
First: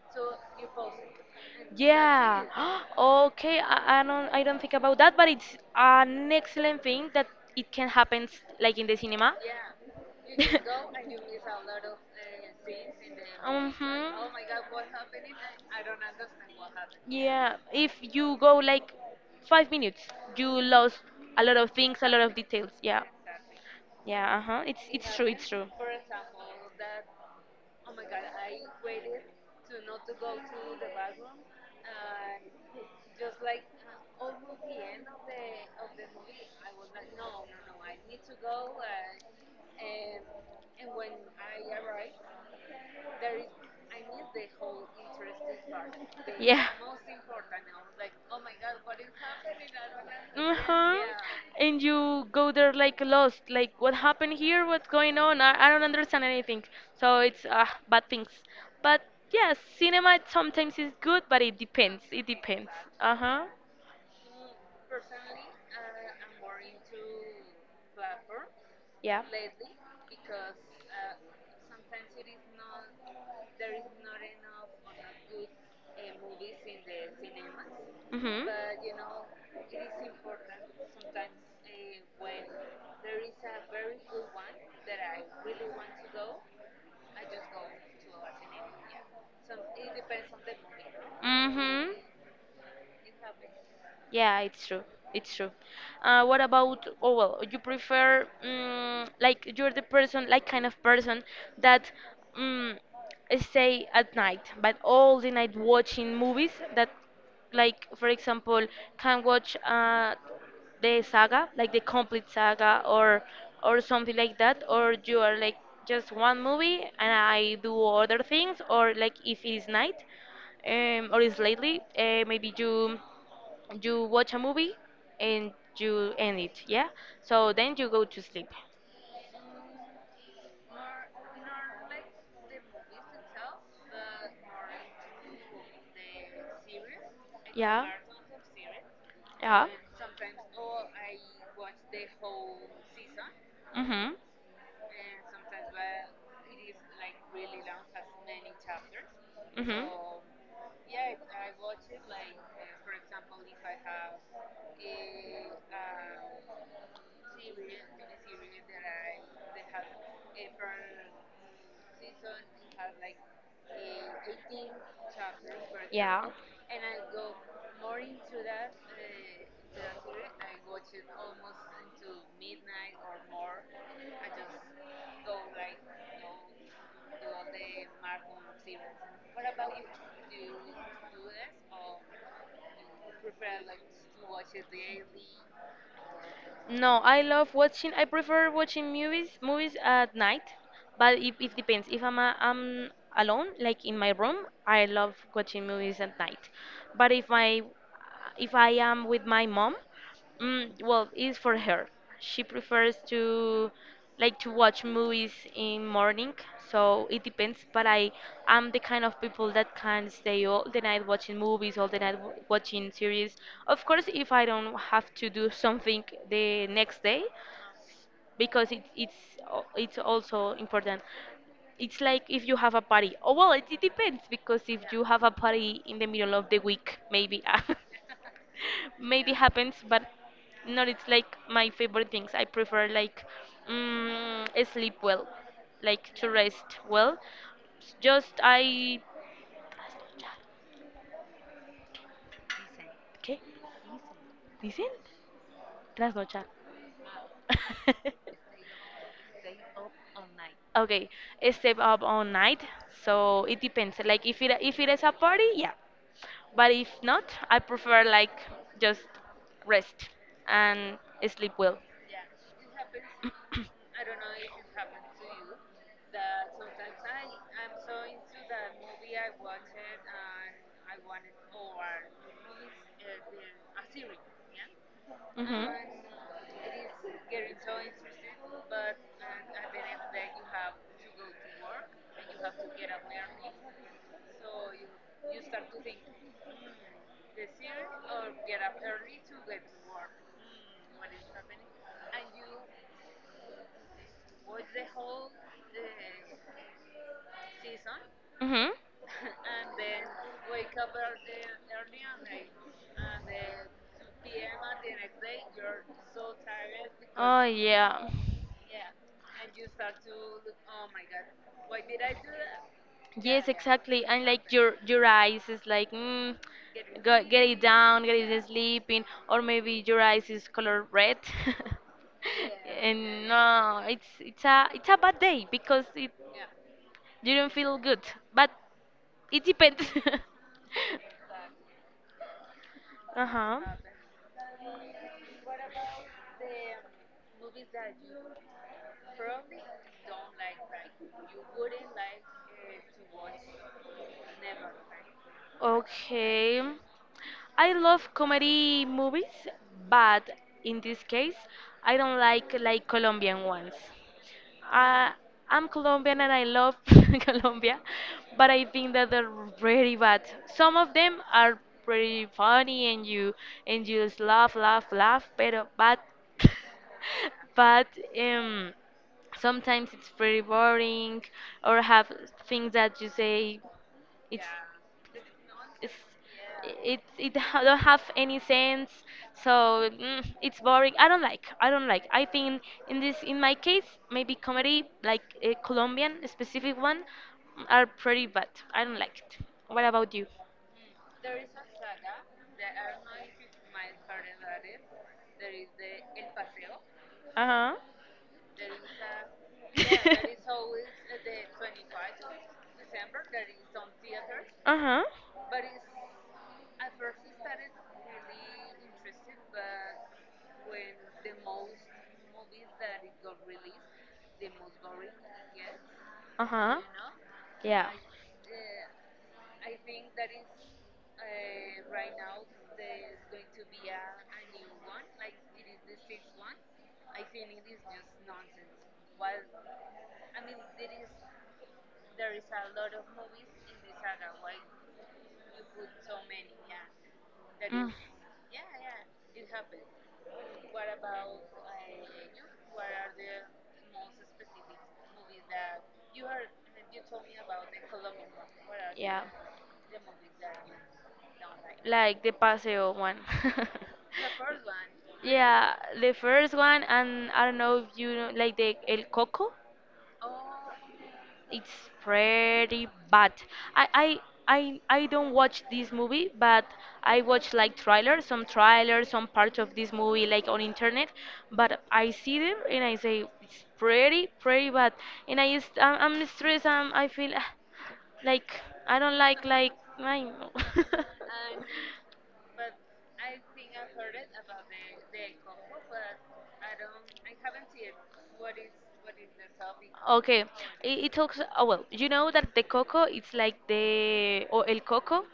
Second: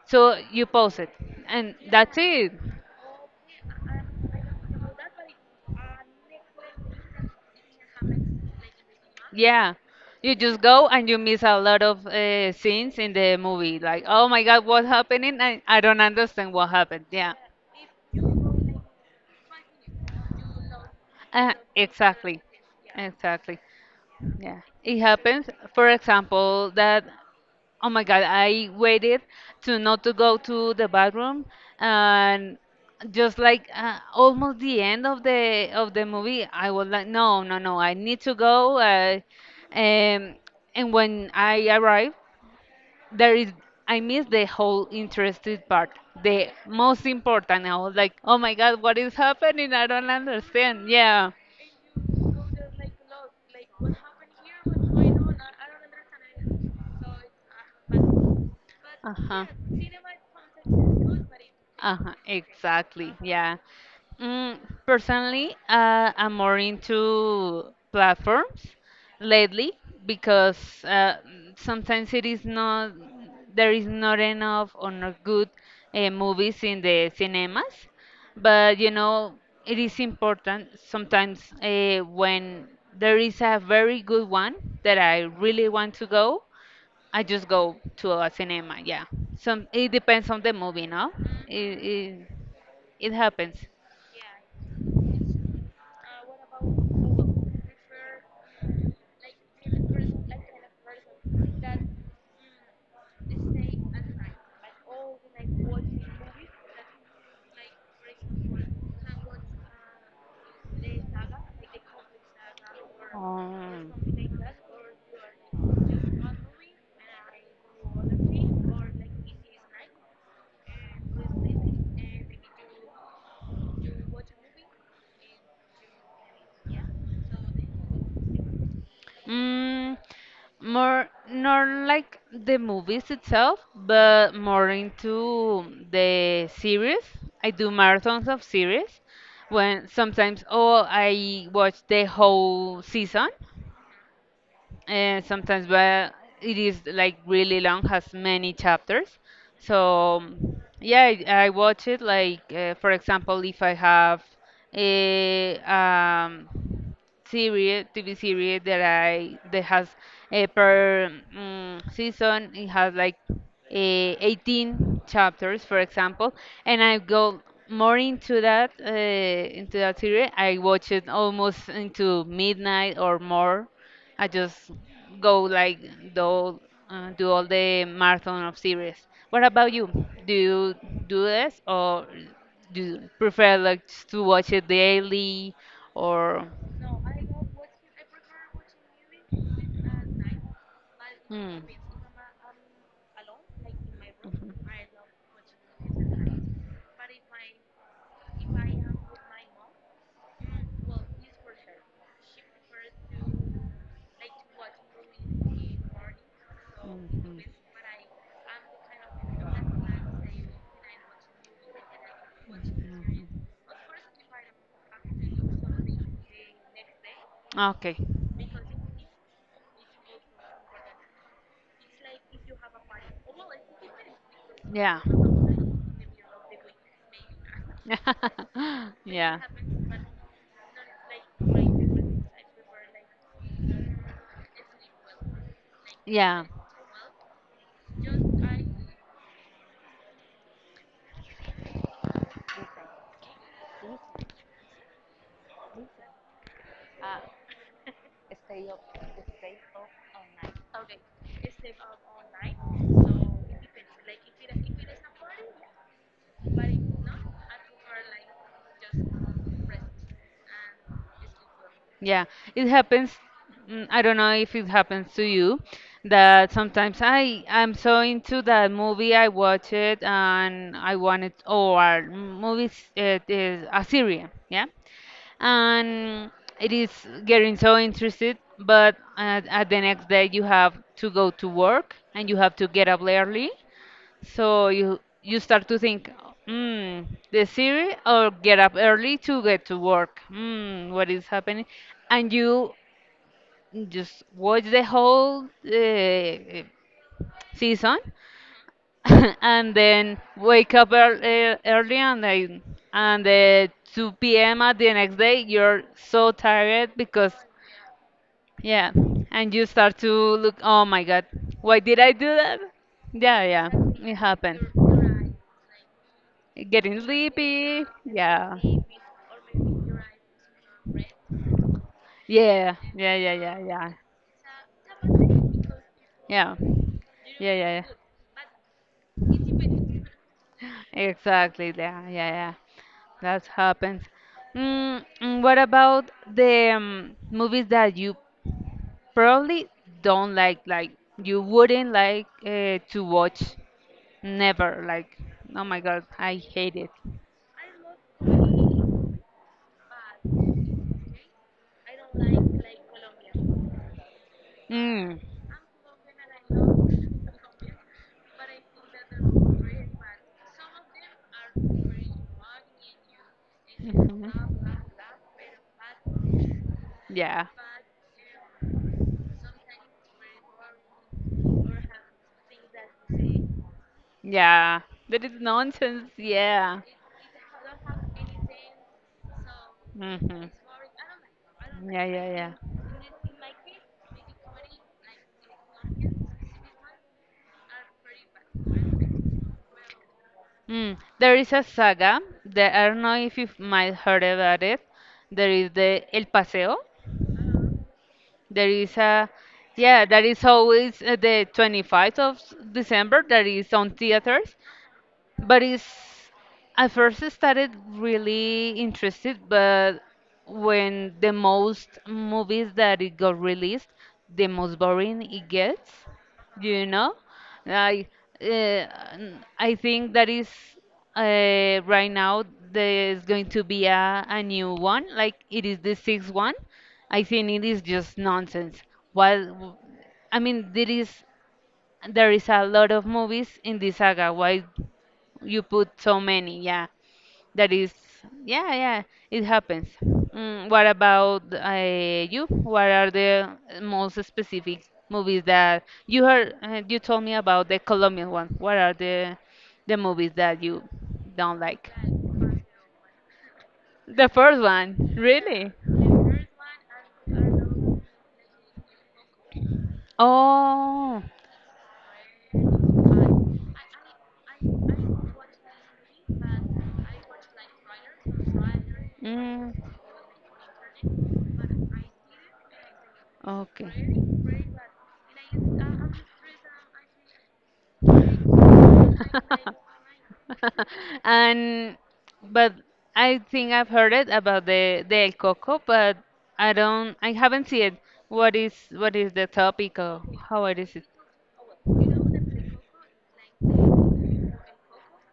[SPEAKER 1] So you pause it, and that's
[SPEAKER 2] Yeah.
[SPEAKER 1] it.
[SPEAKER 2] okay. I don't. I don't think about that, but it's an excellent thing that it can happen like in the cinema.
[SPEAKER 1] Yeah. You just go and you miss a lot of scenes in the movie. Like,
[SPEAKER 2] Mhm.
[SPEAKER 1] oh my God, what's happening? I don't understand what happened. Yeah.
[SPEAKER 2] Yeah, if you go like 5 minutes, you lost a lot of things, a lot of
[SPEAKER 1] Exactly.
[SPEAKER 2] details. Yeah,
[SPEAKER 1] Exactly.
[SPEAKER 2] yeah, uh huh.
[SPEAKER 1] Yeah. It
[SPEAKER 2] It's true, it's
[SPEAKER 1] happens,
[SPEAKER 2] true.
[SPEAKER 1] for example, that oh my God, I waited to not to go to the bathroom and just like almost the end of the movie, I was like, no, no, no, I need to go. Um, and when I arrived, there is I missed the whole interested part, the
[SPEAKER 2] Yeah.
[SPEAKER 1] most important. I was like, oh my God, what is happening? I don't understand.
[SPEAKER 2] Uh-huh.
[SPEAKER 1] Yeah.
[SPEAKER 2] And you go there like lost, like what happened here? What's going on? I don't understand anything. So it's bad things. But
[SPEAKER 1] Uh-huh.
[SPEAKER 2] yes, cinema sometimes is good, but it depends.
[SPEAKER 1] Uh-huh.
[SPEAKER 2] It depends.
[SPEAKER 1] Exactly.
[SPEAKER 2] Uh-huh.
[SPEAKER 1] Yeah. Mm, personally, I'm more into platforms
[SPEAKER 2] Yeah.
[SPEAKER 1] lately because sometimes it is not there is not enough or not good movies in the cinemas,
[SPEAKER 2] hmm
[SPEAKER 1] but you know it is important sometimes when there is a very good one that I really want to go. I just go to a cinema. Yeah. Some it depends on the movie, no? It
[SPEAKER 2] Mm-hmm.
[SPEAKER 1] it, it happens.
[SPEAKER 2] Yeah, it's true. It's true. What about, oh well, you prefer, like, you're the person, like, kind of person that mm stay at night, but all the night watching movies that, like, for example, can watch the saga, like the complete saga, or something like that, or you are like just one movie and I do other things,
[SPEAKER 1] Oh.
[SPEAKER 2] or like if it is night, or it's lately, maybe you watch a movie and you end it, yeah? So then you go to sleep.
[SPEAKER 1] Mm, more not like the movies itself, but more into the series. I do
[SPEAKER 2] Yeah.
[SPEAKER 1] marathons of series
[SPEAKER 2] Yeah.
[SPEAKER 1] when sometimes oh I watch the whole season
[SPEAKER 2] Mhm.
[SPEAKER 1] and sometimes, but it is like really long, has many chapters. So
[SPEAKER 2] Mhm.
[SPEAKER 1] yeah, I watch it. Like for example, if I have a TV series that has per season it has like 18 chapters, for
[SPEAKER 2] Yeah.
[SPEAKER 1] example, and I go more into that series. I watch it almost into midnight or more. I just go like do do all the marathon of series. What about you? Do you do this or do you prefer like to watch it daily or?
[SPEAKER 2] No, I love watching. I prefer watching movies at night, but
[SPEAKER 1] Hmm. Mhm.
[SPEAKER 2] it
[SPEAKER 1] Mhm. Mhm.
[SPEAKER 2] depends. If I'm alone, like in my room, I love watching movies at night. But if I am with my mom, well, it's for her. She prefers to like to watch movies in morning, so it depends. But I am the kind of people that can stay all the night watching movies, all the night w watching series. Of course, if I don't have to do something the next day,
[SPEAKER 1] Okay.
[SPEAKER 2] because it's also important. It's like if you have a party. Oh well, it depends because if
[SPEAKER 1] Yeah.
[SPEAKER 2] you have a party in the middle of the week, maybe. Maybe
[SPEAKER 1] yeah.
[SPEAKER 2] happens, but not, it's like my favorite things. I prefer like mm, sleep well, like to
[SPEAKER 1] Yeah,
[SPEAKER 2] rest well, just I trasnochar. ¿Qué dicen? Trasnochar. Okay, step up all night. So it depends, like if it is a party, yeah, but if not, I prefer like just rest and sleep well.
[SPEAKER 1] yeah. It happens. I don't know if it happens to you that sometimes I'm so into that movie I watch it and I want it or movies it is a series, yeah.
[SPEAKER 2] Hmm.
[SPEAKER 1] And it is getting so interested, but at the next day you have to go to work and you have to get up early, so you start to think, mm, the series or get up early to get to work. What is happening? And you just watch the whole season.
[SPEAKER 2] Mm-hmm.
[SPEAKER 1] And then wake up early, and then and 2 p.m. at the next day you're so tired because
[SPEAKER 2] Oh yeah.
[SPEAKER 1] yeah. And you start to look, oh my God, why did I do that? Yeah,
[SPEAKER 2] Yes,
[SPEAKER 1] yeah.
[SPEAKER 2] exactly.
[SPEAKER 1] It
[SPEAKER 2] And like
[SPEAKER 1] happened.
[SPEAKER 2] your eyes is like
[SPEAKER 1] Getting
[SPEAKER 2] go, get it
[SPEAKER 1] sleepy.
[SPEAKER 2] down, get it
[SPEAKER 1] Yeah,
[SPEAKER 2] sleeping, or maybe your eyes is color red.
[SPEAKER 1] yeah, yeah,
[SPEAKER 2] And
[SPEAKER 1] yeah, yeah,
[SPEAKER 2] no,
[SPEAKER 1] yeah,
[SPEAKER 2] it's a bad day because it
[SPEAKER 1] yeah,
[SPEAKER 2] you don't
[SPEAKER 1] yeah,
[SPEAKER 2] feel
[SPEAKER 1] yeah, yeah,
[SPEAKER 2] good. But it depends.
[SPEAKER 1] exactly, yeah, yeah, yeah.
[SPEAKER 2] Uh
[SPEAKER 1] That
[SPEAKER 2] huh.
[SPEAKER 1] happens. Mm, and what about the movies that you probably don't like you wouldn't like to watch? Never, like, oh my God, I
[SPEAKER 2] Okay,
[SPEAKER 1] hate it.
[SPEAKER 2] I love comedy movies, but in this case, I don't like Colombian ones. I,
[SPEAKER 1] Mm.
[SPEAKER 2] I'm Colombian and I love Colombia, but I think that they're very bad. Some of them are pretty funny, and you just
[SPEAKER 1] Mhm.
[SPEAKER 2] laugh, laugh, laugh. Pero, but
[SPEAKER 1] Yeah.
[SPEAKER 2] but um, sometimes it's pretty boring or have things that you say it's,
[SPEAKER 1] Yeah, that is nonsense. Yeah.
[SPEAKER 2] it don't have any sense. So
[SPEAKER 1] Hmm.
[SPEAKER 2] it's boring. I don't like,
[SPEAKER 1] Yeah,
[SPEAKER 2] I
[SPEAKER 1] yeah, yeah.
[SPEAKER 2] think in this in my case, maybe comedy like a Colombian specific one are pretty bad. I don't like it. What about you?
[SPEAKER 1] Mm. There is a saga that I don't know if you might heard about it. There is the El Paseo.
[SPEAKER 2] Uh-huh.
[SPEAKER 1] There is a, yeah, that is always the 25th of s- December. That is on theaters.
[SPEAKER 2] Uh-huh.
[SPEAKER 1] But it's, at first I started really interested, but when the most movies that it got released, the most boring it gets,
[SPEAKER 2] Uh-huh.
[SPEAKER 1] you know?
[SPEAKER 2] Yeah,
[SPEAKER 1] I, I think that is right now there's going to be a new one, like it is the sixth one. I think it is just nonsense. While I mean there is a lot of movies in this saga. Why you put so many, yeah. That is, yeah, yeah, it happens. Mm, what about you? What are the most specific movies that you heard? You told me about the Colombian one. What are the movies that you don't
[SPEAKER 2] like?
[SPEAKER 1] like?
[SPEAKER 2] Like the Paseo one.
[SPEAKER 1] The first one,
[SPEAKER 2] Yeah,
[SPEAKER 1] really?
[SPEAKER 2] the first one, and I don't know if you know, like the El Coco.
[SPEAKER 1] Oh.
[SPEAKER 2] It's pretty bad. I I I don't watch this movie, but I watch like trailers, some parts of this
[SPEAKER 1] Mm.
[SPEAKER 2] movie like on internet. But I see them and I say it's
[SPEAKER 1] Okay.
[SPEAKER 2] pretty pretty bad, and I'm stressed. I feel ah, like I don't like I know.
[SPEAKER 1] And but I think I've heard it about the El Coco, but I haven't seen it. What is what is the topic or
[SPEAKER 2] Okay,
[SPEAKER 1] how it is it?
[SPEAKER 2] it talks. Oh well, you know that the coco, it's like the or el coco,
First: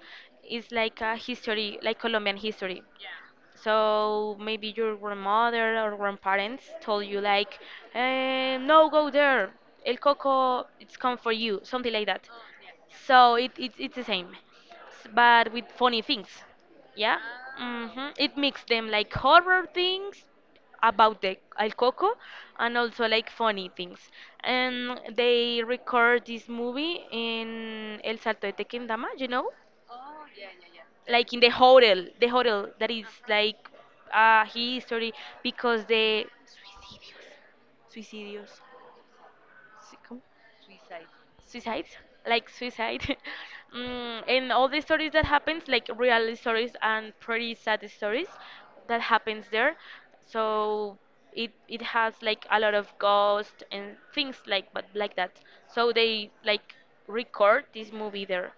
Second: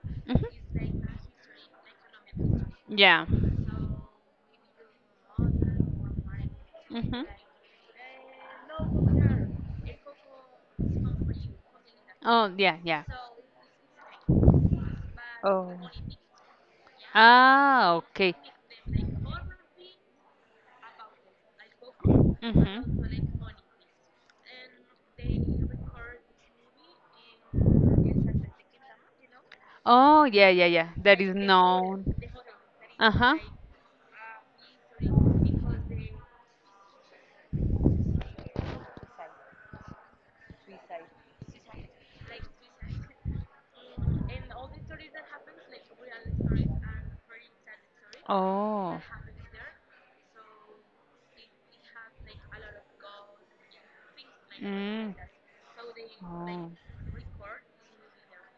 [SPEAKER 2] is like
[SPEAKER 1] Mhm.
[SPEAKER 2] a history, like Colombian history.
[SPEAKER 1] Yeah.
[SPEAKER 2] So maybe your grandmother or grandparents told you
[SPEAKER 1] Hmm.
[SPEAKER 2] like, eh, no, go there. El coco, it's come for you, something like that.
[SPEAKER 1] Oh, yeah, yeah.
[SPEAKER 2] So it's the same, but with funny things. Yeah.
[SPEAKER 1] Ah,
[SPEAKER 2] Hmm.
[SPEAKER 1] okay.
[SPEAKER 2] It mixed them like horror things about the El Coco and also like
[SPEAKER 1] Mm-hmm.
[SPEAKER 2] funny things. And they record this movie in El Salto de Tequendama, you know?
[SPEAKER 1] Oh, yeah, yeah, yeah. That
[SPEAKER 2] Like
[SPEAKER 1] is
[SPEAKER 2] in
[SPEAKER 1] known.
[SPEAKER 2] the hotel that is
[SPEAKER 1] Uh-huh.
[SPEAKER 2] like a history because the suicidios. Sí, ¿cómo? Suicides, like suicide. Mm, and all the stories that happens, like real stories and pretty sad stories that
[SPEAKER 1] Oh.
[SPEAKER 2] happens there. So it has like a lot of ghosts and things like but
[SPEAKER 1] Mm.
[SPEAKER 2] like that, so they
[SPEAKER 1] Oh.
[SPEAKER 2] like record this movie there.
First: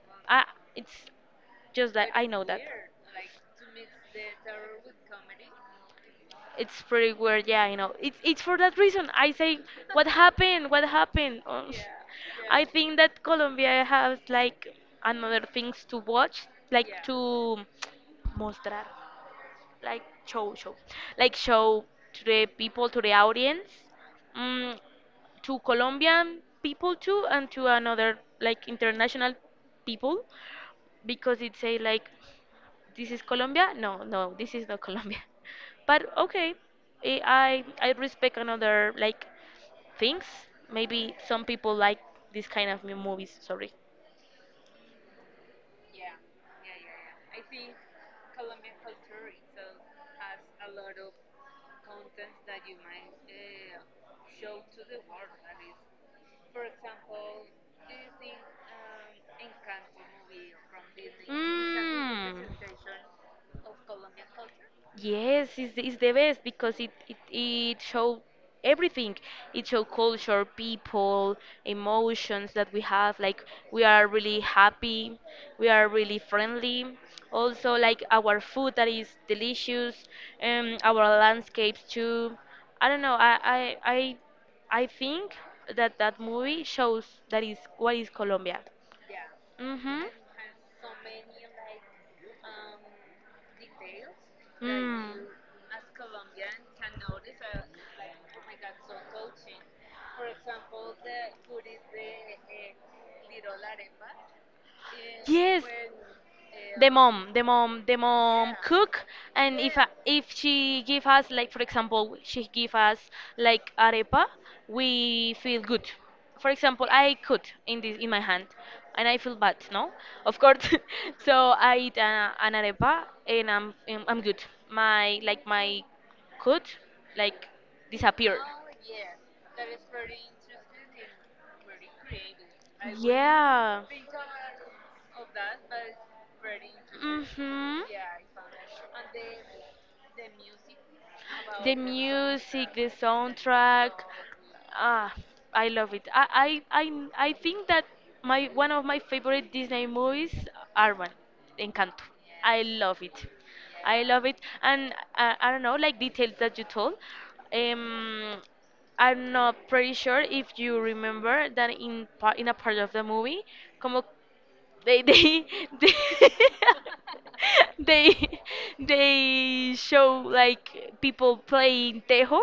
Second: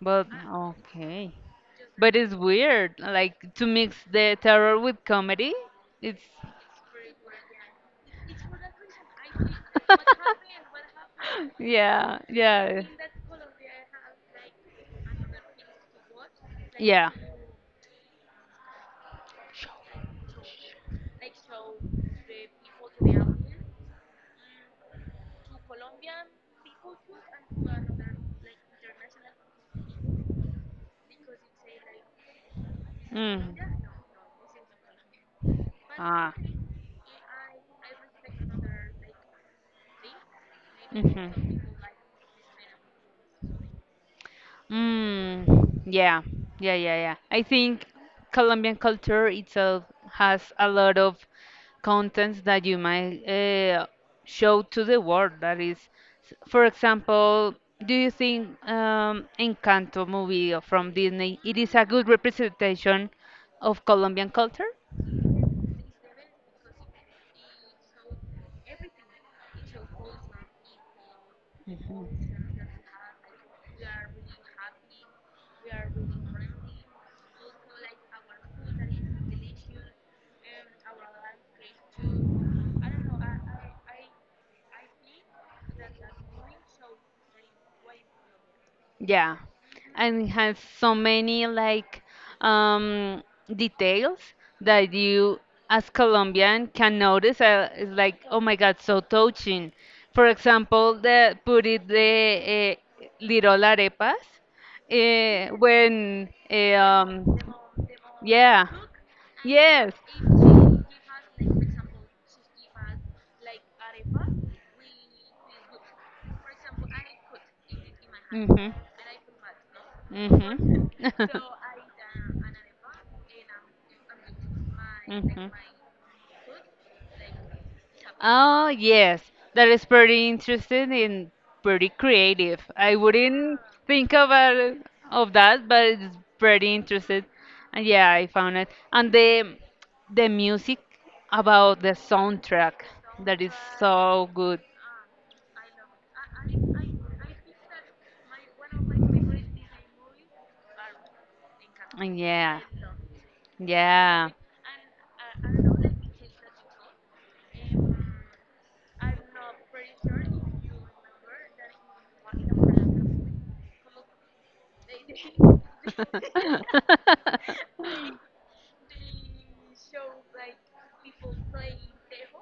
[SPEAKER 1] But
[SPEAKER 2] Ah, it's
[SPEAKER 1] okay.
[SPEAKER 2] just that
[SPEAKER 1] But
[SPEAKER 2] I
[SPEAKER 1] it's
[SPEAKER 2] know that
[SPEAKER 1] weird, like to mix the terror with comedy. It's,
[SPEAKER 2] it's pretty weird, yeah, you know. It's for that reason I say, what happened? What happened?
[SPEAKER 1] yeah,
[SPEAKER 2] I
[SPEAKER 1] yeah,
[SPEAKER 2] think that Colombia has like another things to watch, like
[SPEAKER 1] yeah.
[SPEAKER 2] to mostrar, like show, like show to the people, to the audience, mm, to Colombian people too, and to another like international people, because it's say like this is
[SPEAKER 1] Mm.
[SPEAKER 2] Colombia? No, no, this is not Colombia. But
[SPEAKER 1] Ah.
[SPEAKER 2] okay, eh, I respect another like things. Maybe some
[SPEAKER 1] Hmm.
[SPEAKER 2] people like this kind of movies. Sorry.
[SPEAKER 1] Mm, yeah, yeah, yeah, yeah. I think Colombian culture itself has a lot of contents that you might show to the world. That is, s- for example, do you think Encanto movie from Disney, it is a good representation of Colombian culture?
[SPEAKER 2] Mm. Yes, it's, it's the best because it shows everything. It shows culture, people, emotions that we have. Like we are really happy, we are really friendly. Also, like our food that is delicious, our landscapes too. I don't know. I think that that movie shows that is what is Colombia.
[SPEAKER 1] Yeah,
[SPEAKER 2] Mhm.
[SPEAKER 1] and it has so many like um, details that
[SPEAKER 2] Mm.
[SPEAKER 1] you, as Colombian, can notice. It's like, oh my God, so touching. For example, the puri de Little Arepas, eh,
[SPEAKER 2] Yes,
[SPEAKER 1] when eh,
[SPEAKER 2] the mom
[SPEAKER 1] yeah,
[SPEAKER 2] cook, and
[SPEAKER 1] yes,
[SPEAKER 2] if she give us, like for example, she give us like arepa, we feel good. For example, I cut in this in my hand,
[SPEAKER 1] hmm.
[SPEAKER 2] and I feel bad, no? Of course.
[SPEAKER 1] Mhm.
[SPEAKER 2] So I eat an arepa, and I'm good. My, like
[SPEAKER 1] Mhm.
[SPEAKER 2] my cut like disappear.
[SPEAKER 1] Oh yes, that is pretty interesting and pretty creative. I wouldn't
[SPEAKER 2] Yeah.
[SPEAKER 1] think about it- of that, but it's pretty interesting.
[SPEAKER 2] Mhm.
[SPEAKER 1] And yeah, I found it. And the music
[SPEAKER 2] The
[SPEAKER 1] about the
[SPEAKER 2] music,
[SPEAKER 1] soundtrack,
[SPEAKER 2] the
[SPEAKER 1] that is
[SPEAKER 2] soundtrack,
[SPEAKER 1] so good.
[SPEAKER 2] ah, I love it. I think that my one of my favorite Disney movies are one, Encanto.
[SPEAKER 1] Yeah.
[SPEAKER 2] I love it. I love
[SPEAKER 1] Yeah.
[SPEAKER 2] it, and I don't know, like details that you told. Um, I'm not pretty sure if you remember that in part in a part of the movie, como they they, they they they show like people playing tejo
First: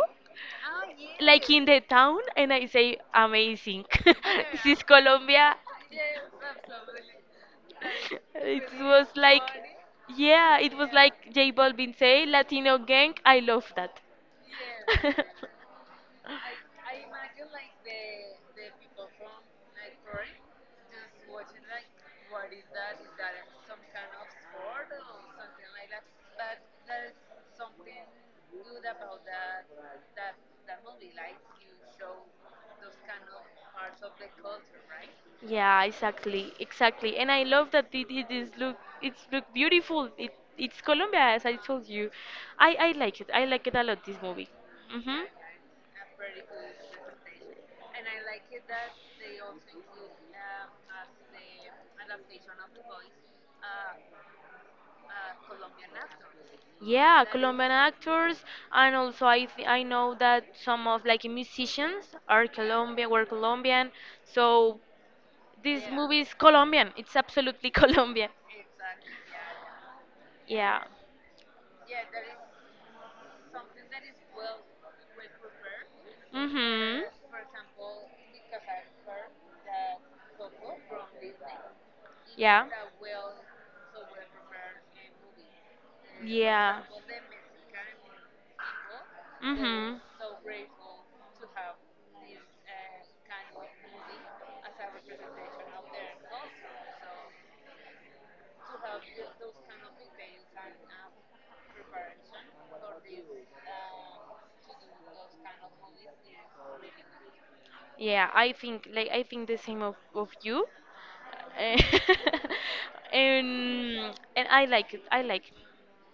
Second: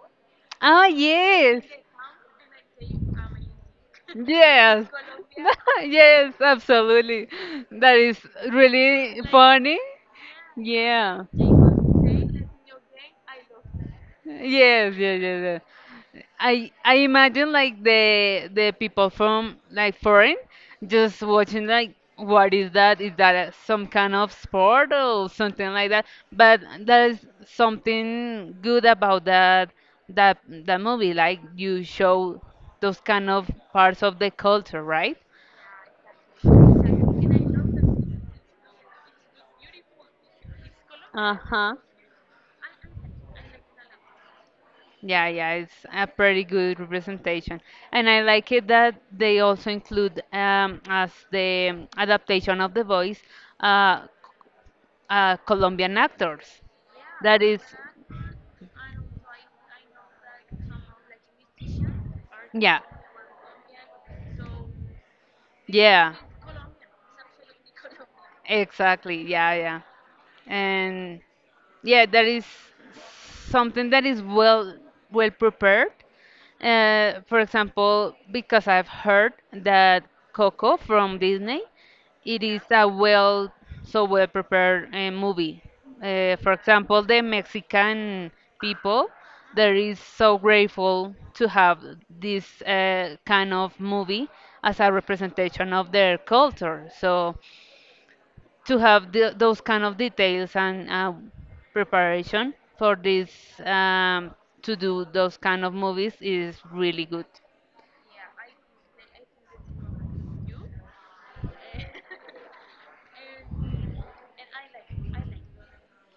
[SPEAKER 1] Ah,
[SPEAKER 2] like
[SPEAKER 1] yes.
[SPEAKER 2] in the town, and I say amazing. This is
[SPEAKER 1] Yes.
[SPEAKER 2] Colombia.
[SPEAKER 1] Yes, absolutely. That is
[SPEAKER 2] It was
[SPEAKER 1] really
[SPEAKER 2] like
[SPEAKER 1] funny.
[SPEAKER 2] yeah, it was like
[SPEAKER 1] Yeah.
[SPEAKER 2] J Balvin say, latino gang. I love that.
[SPEAKER 1] Yes, yes, yes, yes. I imagine like the people from like foreign just watching like, what is that? Is that a- some kind of sport or something like that? But there is something good about that, that that movie. Like you show those kind of parts of the culture, right?
[SPEAKER 2] Yeah, exactly, exactly. And I love that it is look, it's look beautiful. It's Colombia, as I
[SPEAKER 1] Uh-huh.
[SPEAKER 2] told you. I like it. I like it a lot. This movie. Mhm.
[SPEAKER 1] Yeah, yeah, it's a pretty good representation. And I like it that they also include as the adaptation of the voice uh, Colombian actors.
[SPEAKER 2] Yeah,
[SPEAKER 1] That is,
[SPEAKER 2] Colombian actors, and also I know that some of like musicians are
[SPEAKER 1] yeah,
[SPEAKER 2] Colombian, were Colombian. So this
[SPEAKER 1] yeah,
[SPEAKER 2] movie is Colombian. It's absolutely Colombian.
[SPEAKER 1] exactly, yeah, yeah.
[SPEAKER 2] Yeah.
[SPEAKER 1] And yeah, that is something that is well well prepared,
[SPEAKER 2] Mhm.
[SPEAKER 1] for example, because I've heard that Coco from Disney, it is
[SPEAKER 2] Yeah.
[SPEAKER 1] a well so well prepared movie. For
[SPEAKER 2] Yeah.
[SPEAKER 1] example, the Mexican people, there is
[SPEAKER 2] Mhm.
[SPEAKER 1] so grateful to have this kind of movie as a representation of their culture. So to have the, those kind of details and preparation for this um, to do those kind of movies is really good.
[SPEAKER 2] Yeah, I think like I think the same of you. Eh, and I like it. I like it.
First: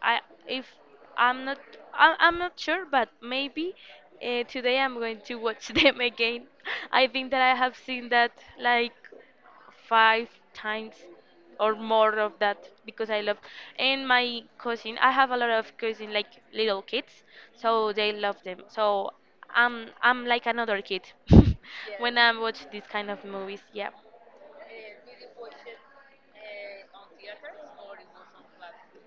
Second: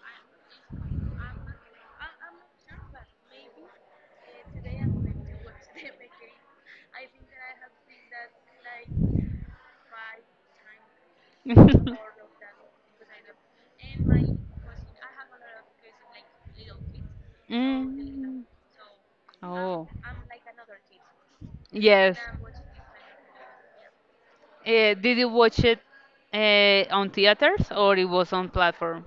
[SPEAKER 2] I if I'm not, I'm not sure, but maybe today I'm going to watch them again. I think that I have seen that like five times or more of that because I love, and my cousin, I have a lot of cousin, like little kids, so they love
[SPEAKER 1] Mm.
[SPEAKER 2] them. So
[SPEAKER 1] Oh,
[SPEAKER 2] I'm like another kid when
[SPEAKER 1] yes.
[SPEAKER 2] I watch these kind of movies, yeah.
[SPEAKER 1] Did you watch it on theaters or it was on platform?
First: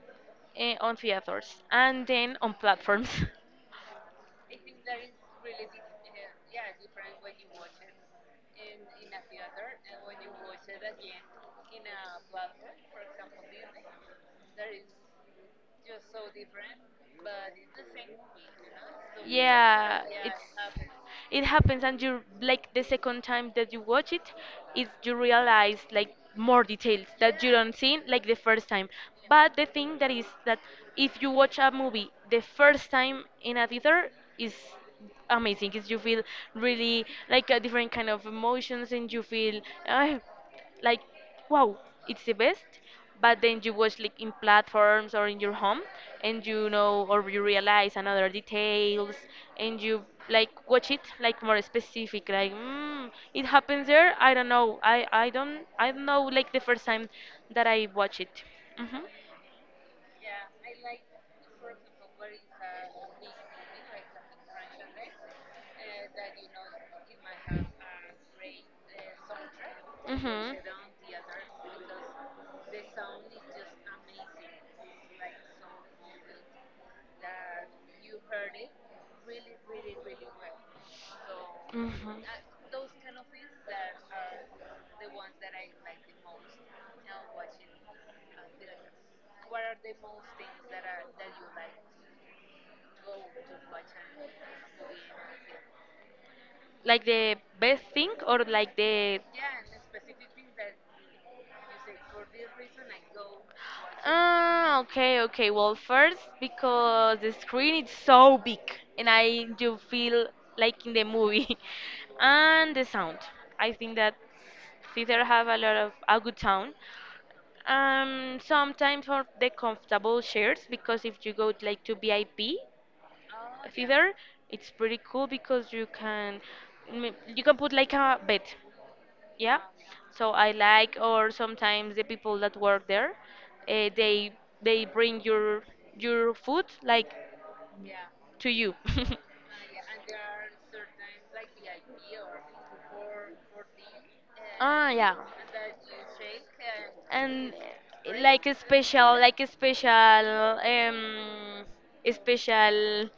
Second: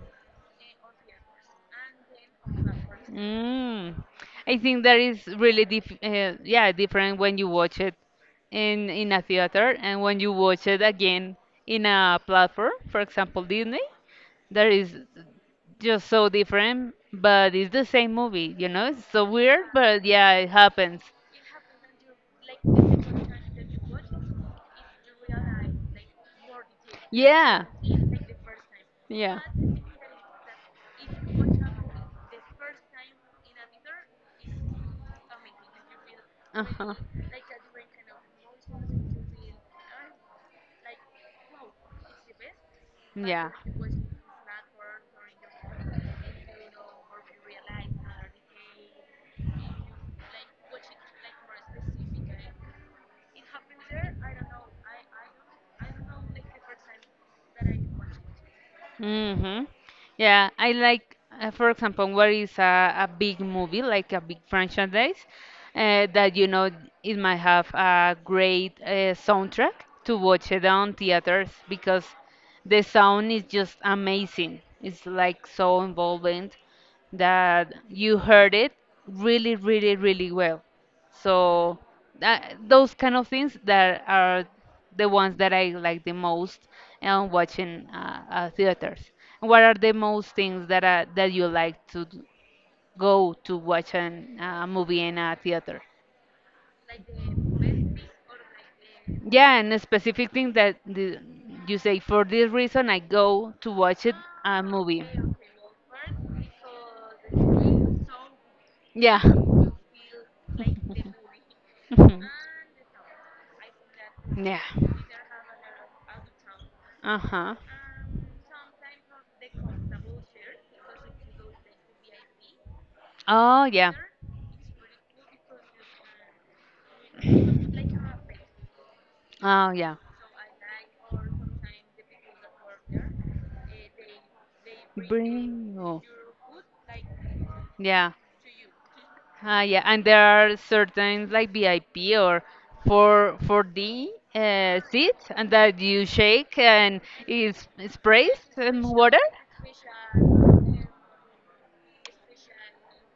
[SPEAKER 2] Eh, on theaters and then on platforms.
[SPEAKER 1] Mm. I think that is really diff yeah, different when you watch it in a theater and when you watch it again in a platform, for example, Disney. That is just so different, but it's the same movie, you know? It's so weird,
[SPEAKER 2] Yeah,
[SPEAKER 1] but yeah,
[SPEAKER 2] it's,
[SPEAKER 1] it happens.
[SPEAKER 2] it happens. And you like the second time that you watch it is you realize like more details that you
[SPEAKER 1] Yeah.
[SPEAKER 2] don't see like the first time.
[SPEAKER 1] Yeah.
[SPEAKER 2] But the thing that is that if you watch a movie the first time in a theater is amazing, is you feel really like a different kind of emotions, and you feel uh, like wow, it's the best. But then you watch like in platforms or in your home, and you know, or you realize another details, and you like watch it like more specific, like it happens there. I don't know. I don't know, like the first time that I watch it. Hmm.
[SPEAKER 1] Mm-hmm. Yeah, I like, for example, what is a big movie, like a big franchise, that you know it might have a great soundtrack to watch
[SPEAKER 2] Hmm.
[SPEAKER 1] it on theaters because the sound is just amazing. It's like so involving that you heard it really, really, really well. So
[SPEAKER 2] Mhm.
[SPEAKER 1] that, those kind of things that are the ones that I like the most and watching theaters. What are the most things that that you like to go to watch an, a movie in a theater?
[SPEAKER 2] Like the best thing, or like the…
[SPEAKER 1] Yeah, and a specific thing that the, you say, for this reason I go to watch it a
[SPEAKER 2] Ah,
[SPEAKER 1] movie.
[SPEAKER 2] okay, okay. Well, first because the screen is so big and
[SPEAKER 1] Yeah.
[SPEAKER 2] I do feel like in the movie,
[SPEAKER 1] Mhm.
[SPEAKER 2] and the sound. I think that
[SPEAKER 1] Yeah.
[SPEAKER 2] theater have a lot of a good sound.
[SPEAKER 1] Uh huh.
[SPEAKER 2] Sometimes for the comfortable chairs because if you go like to VIP
[SPEAKER 1] Oh, yeah.
[SPEAKER 2] theater, it's pretty cool because you can you can put like a bed, yeah.
[SPEAKER 1] Oh, yeah.
[SPEAKER 2] So I like, or sometimes the people that work there they bring
[SPEAKER 1] Bring. Oh.
[SPEAKER 2] your food, like
[SPEAKER 1] Yeah.
[SPEAKER 2] to you.
[SPEAKER 1] Ah, yeah, and there are certain like VIP or for D
[SPEAKER 2] Ah yeah,
[SPEAKER 1] seats, and that you shake and
[SPEAKER 2] and
[SPEAKER 1] is sprays
[SPEAKER 2] like a
[SPEAKER 1] water.
[SPEAKER 2] special um, a special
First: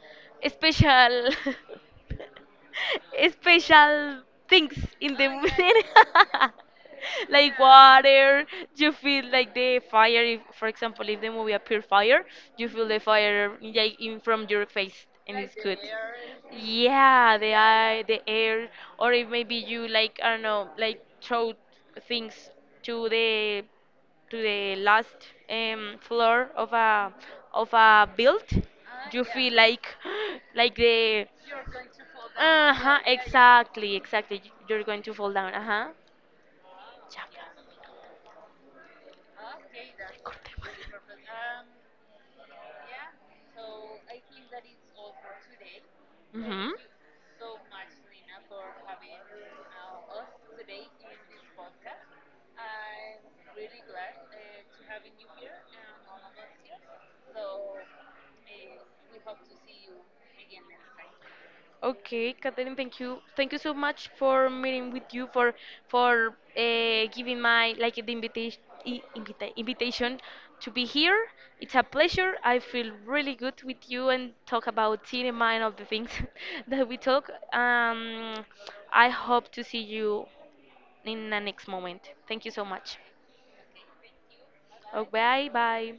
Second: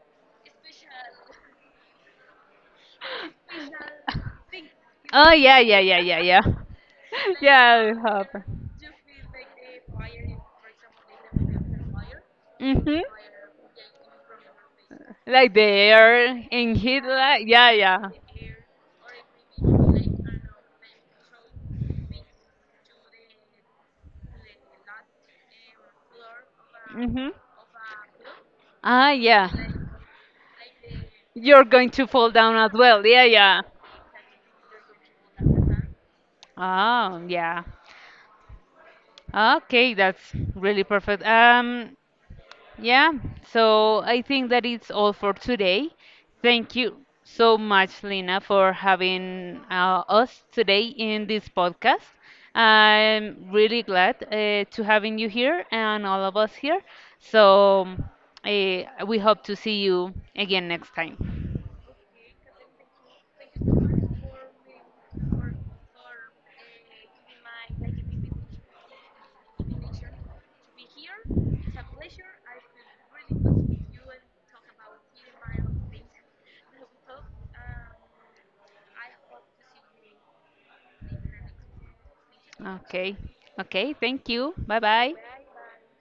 [SPEAKER 2] a special special things in the
[SPEAKER 1] Oh yeah, yeah,
[SPEAKER 2] morning.
[SPEAKER 1] yeah, yeah, yeah,
[SPEAKER 2] Like
[SPEAKER 1] yeah. It happened.
[SPEAKER 2] water. You feel like the fire if, for example, if the movie appear fire, you feel
[SPEAKER 1] Mhm.
[SPEAKER 2] the fire like in from your face, and
[SPEAKER 1] Like
[SPEAKER 2] it's
[SPEAKER 1] the
[SPEAKER 2] good.
[SPEAKER 1] air in heat,
[SPEAKER 2] Yeah,
[SPEAKER 1] like yeah, yeah.
[SPEAKER 2] the air. Or if maybe you like, I don't know, like throw things to the, to the last floor of a
[SPEAKER 1] Mm-hmm.
[SPEAKER 2] build,
[SPEAKER 1] Ah,
[SPEAKER 2] you
[SPEAKER 1] yeah.
[SPEAKER 2] feel like like the…
[SPEAKER 1] You're going to fall down as
[SPEAKER 2] Uh-huh,
[SPEAKER 1] well. Yeah, yeah.
[SPEAKER 2] exactly, exactly. You're going to fall down. Uh-huh.
[SPEAKER 1] Oh, yeah. Okay, that's really perfect. Yeah, so I think that it's all for today. Thank
[SPEAKER 2] Mm-hmm.
[SPEAKER 1] you so much, Lina, for having us today in this podcast. I'm really glad to having you here and all of us here. So we hope to see you again next time.
[SPEAKER 2] Okay, Catherine, thank you. Thank you so much for meeting with you, for giving my like the invitation, invitation to be here. It's a pleasure. I feel really good with you and talk about cinema and all the things that we talk. I hope to see you in the next moment. Thank you so much.
[SPEAKER 1] Okay, okay, thank you. Bye
[SPEAKER 2] Oh,
[SPEAKER 1] bye.
[SPEAKER 2] bye bye.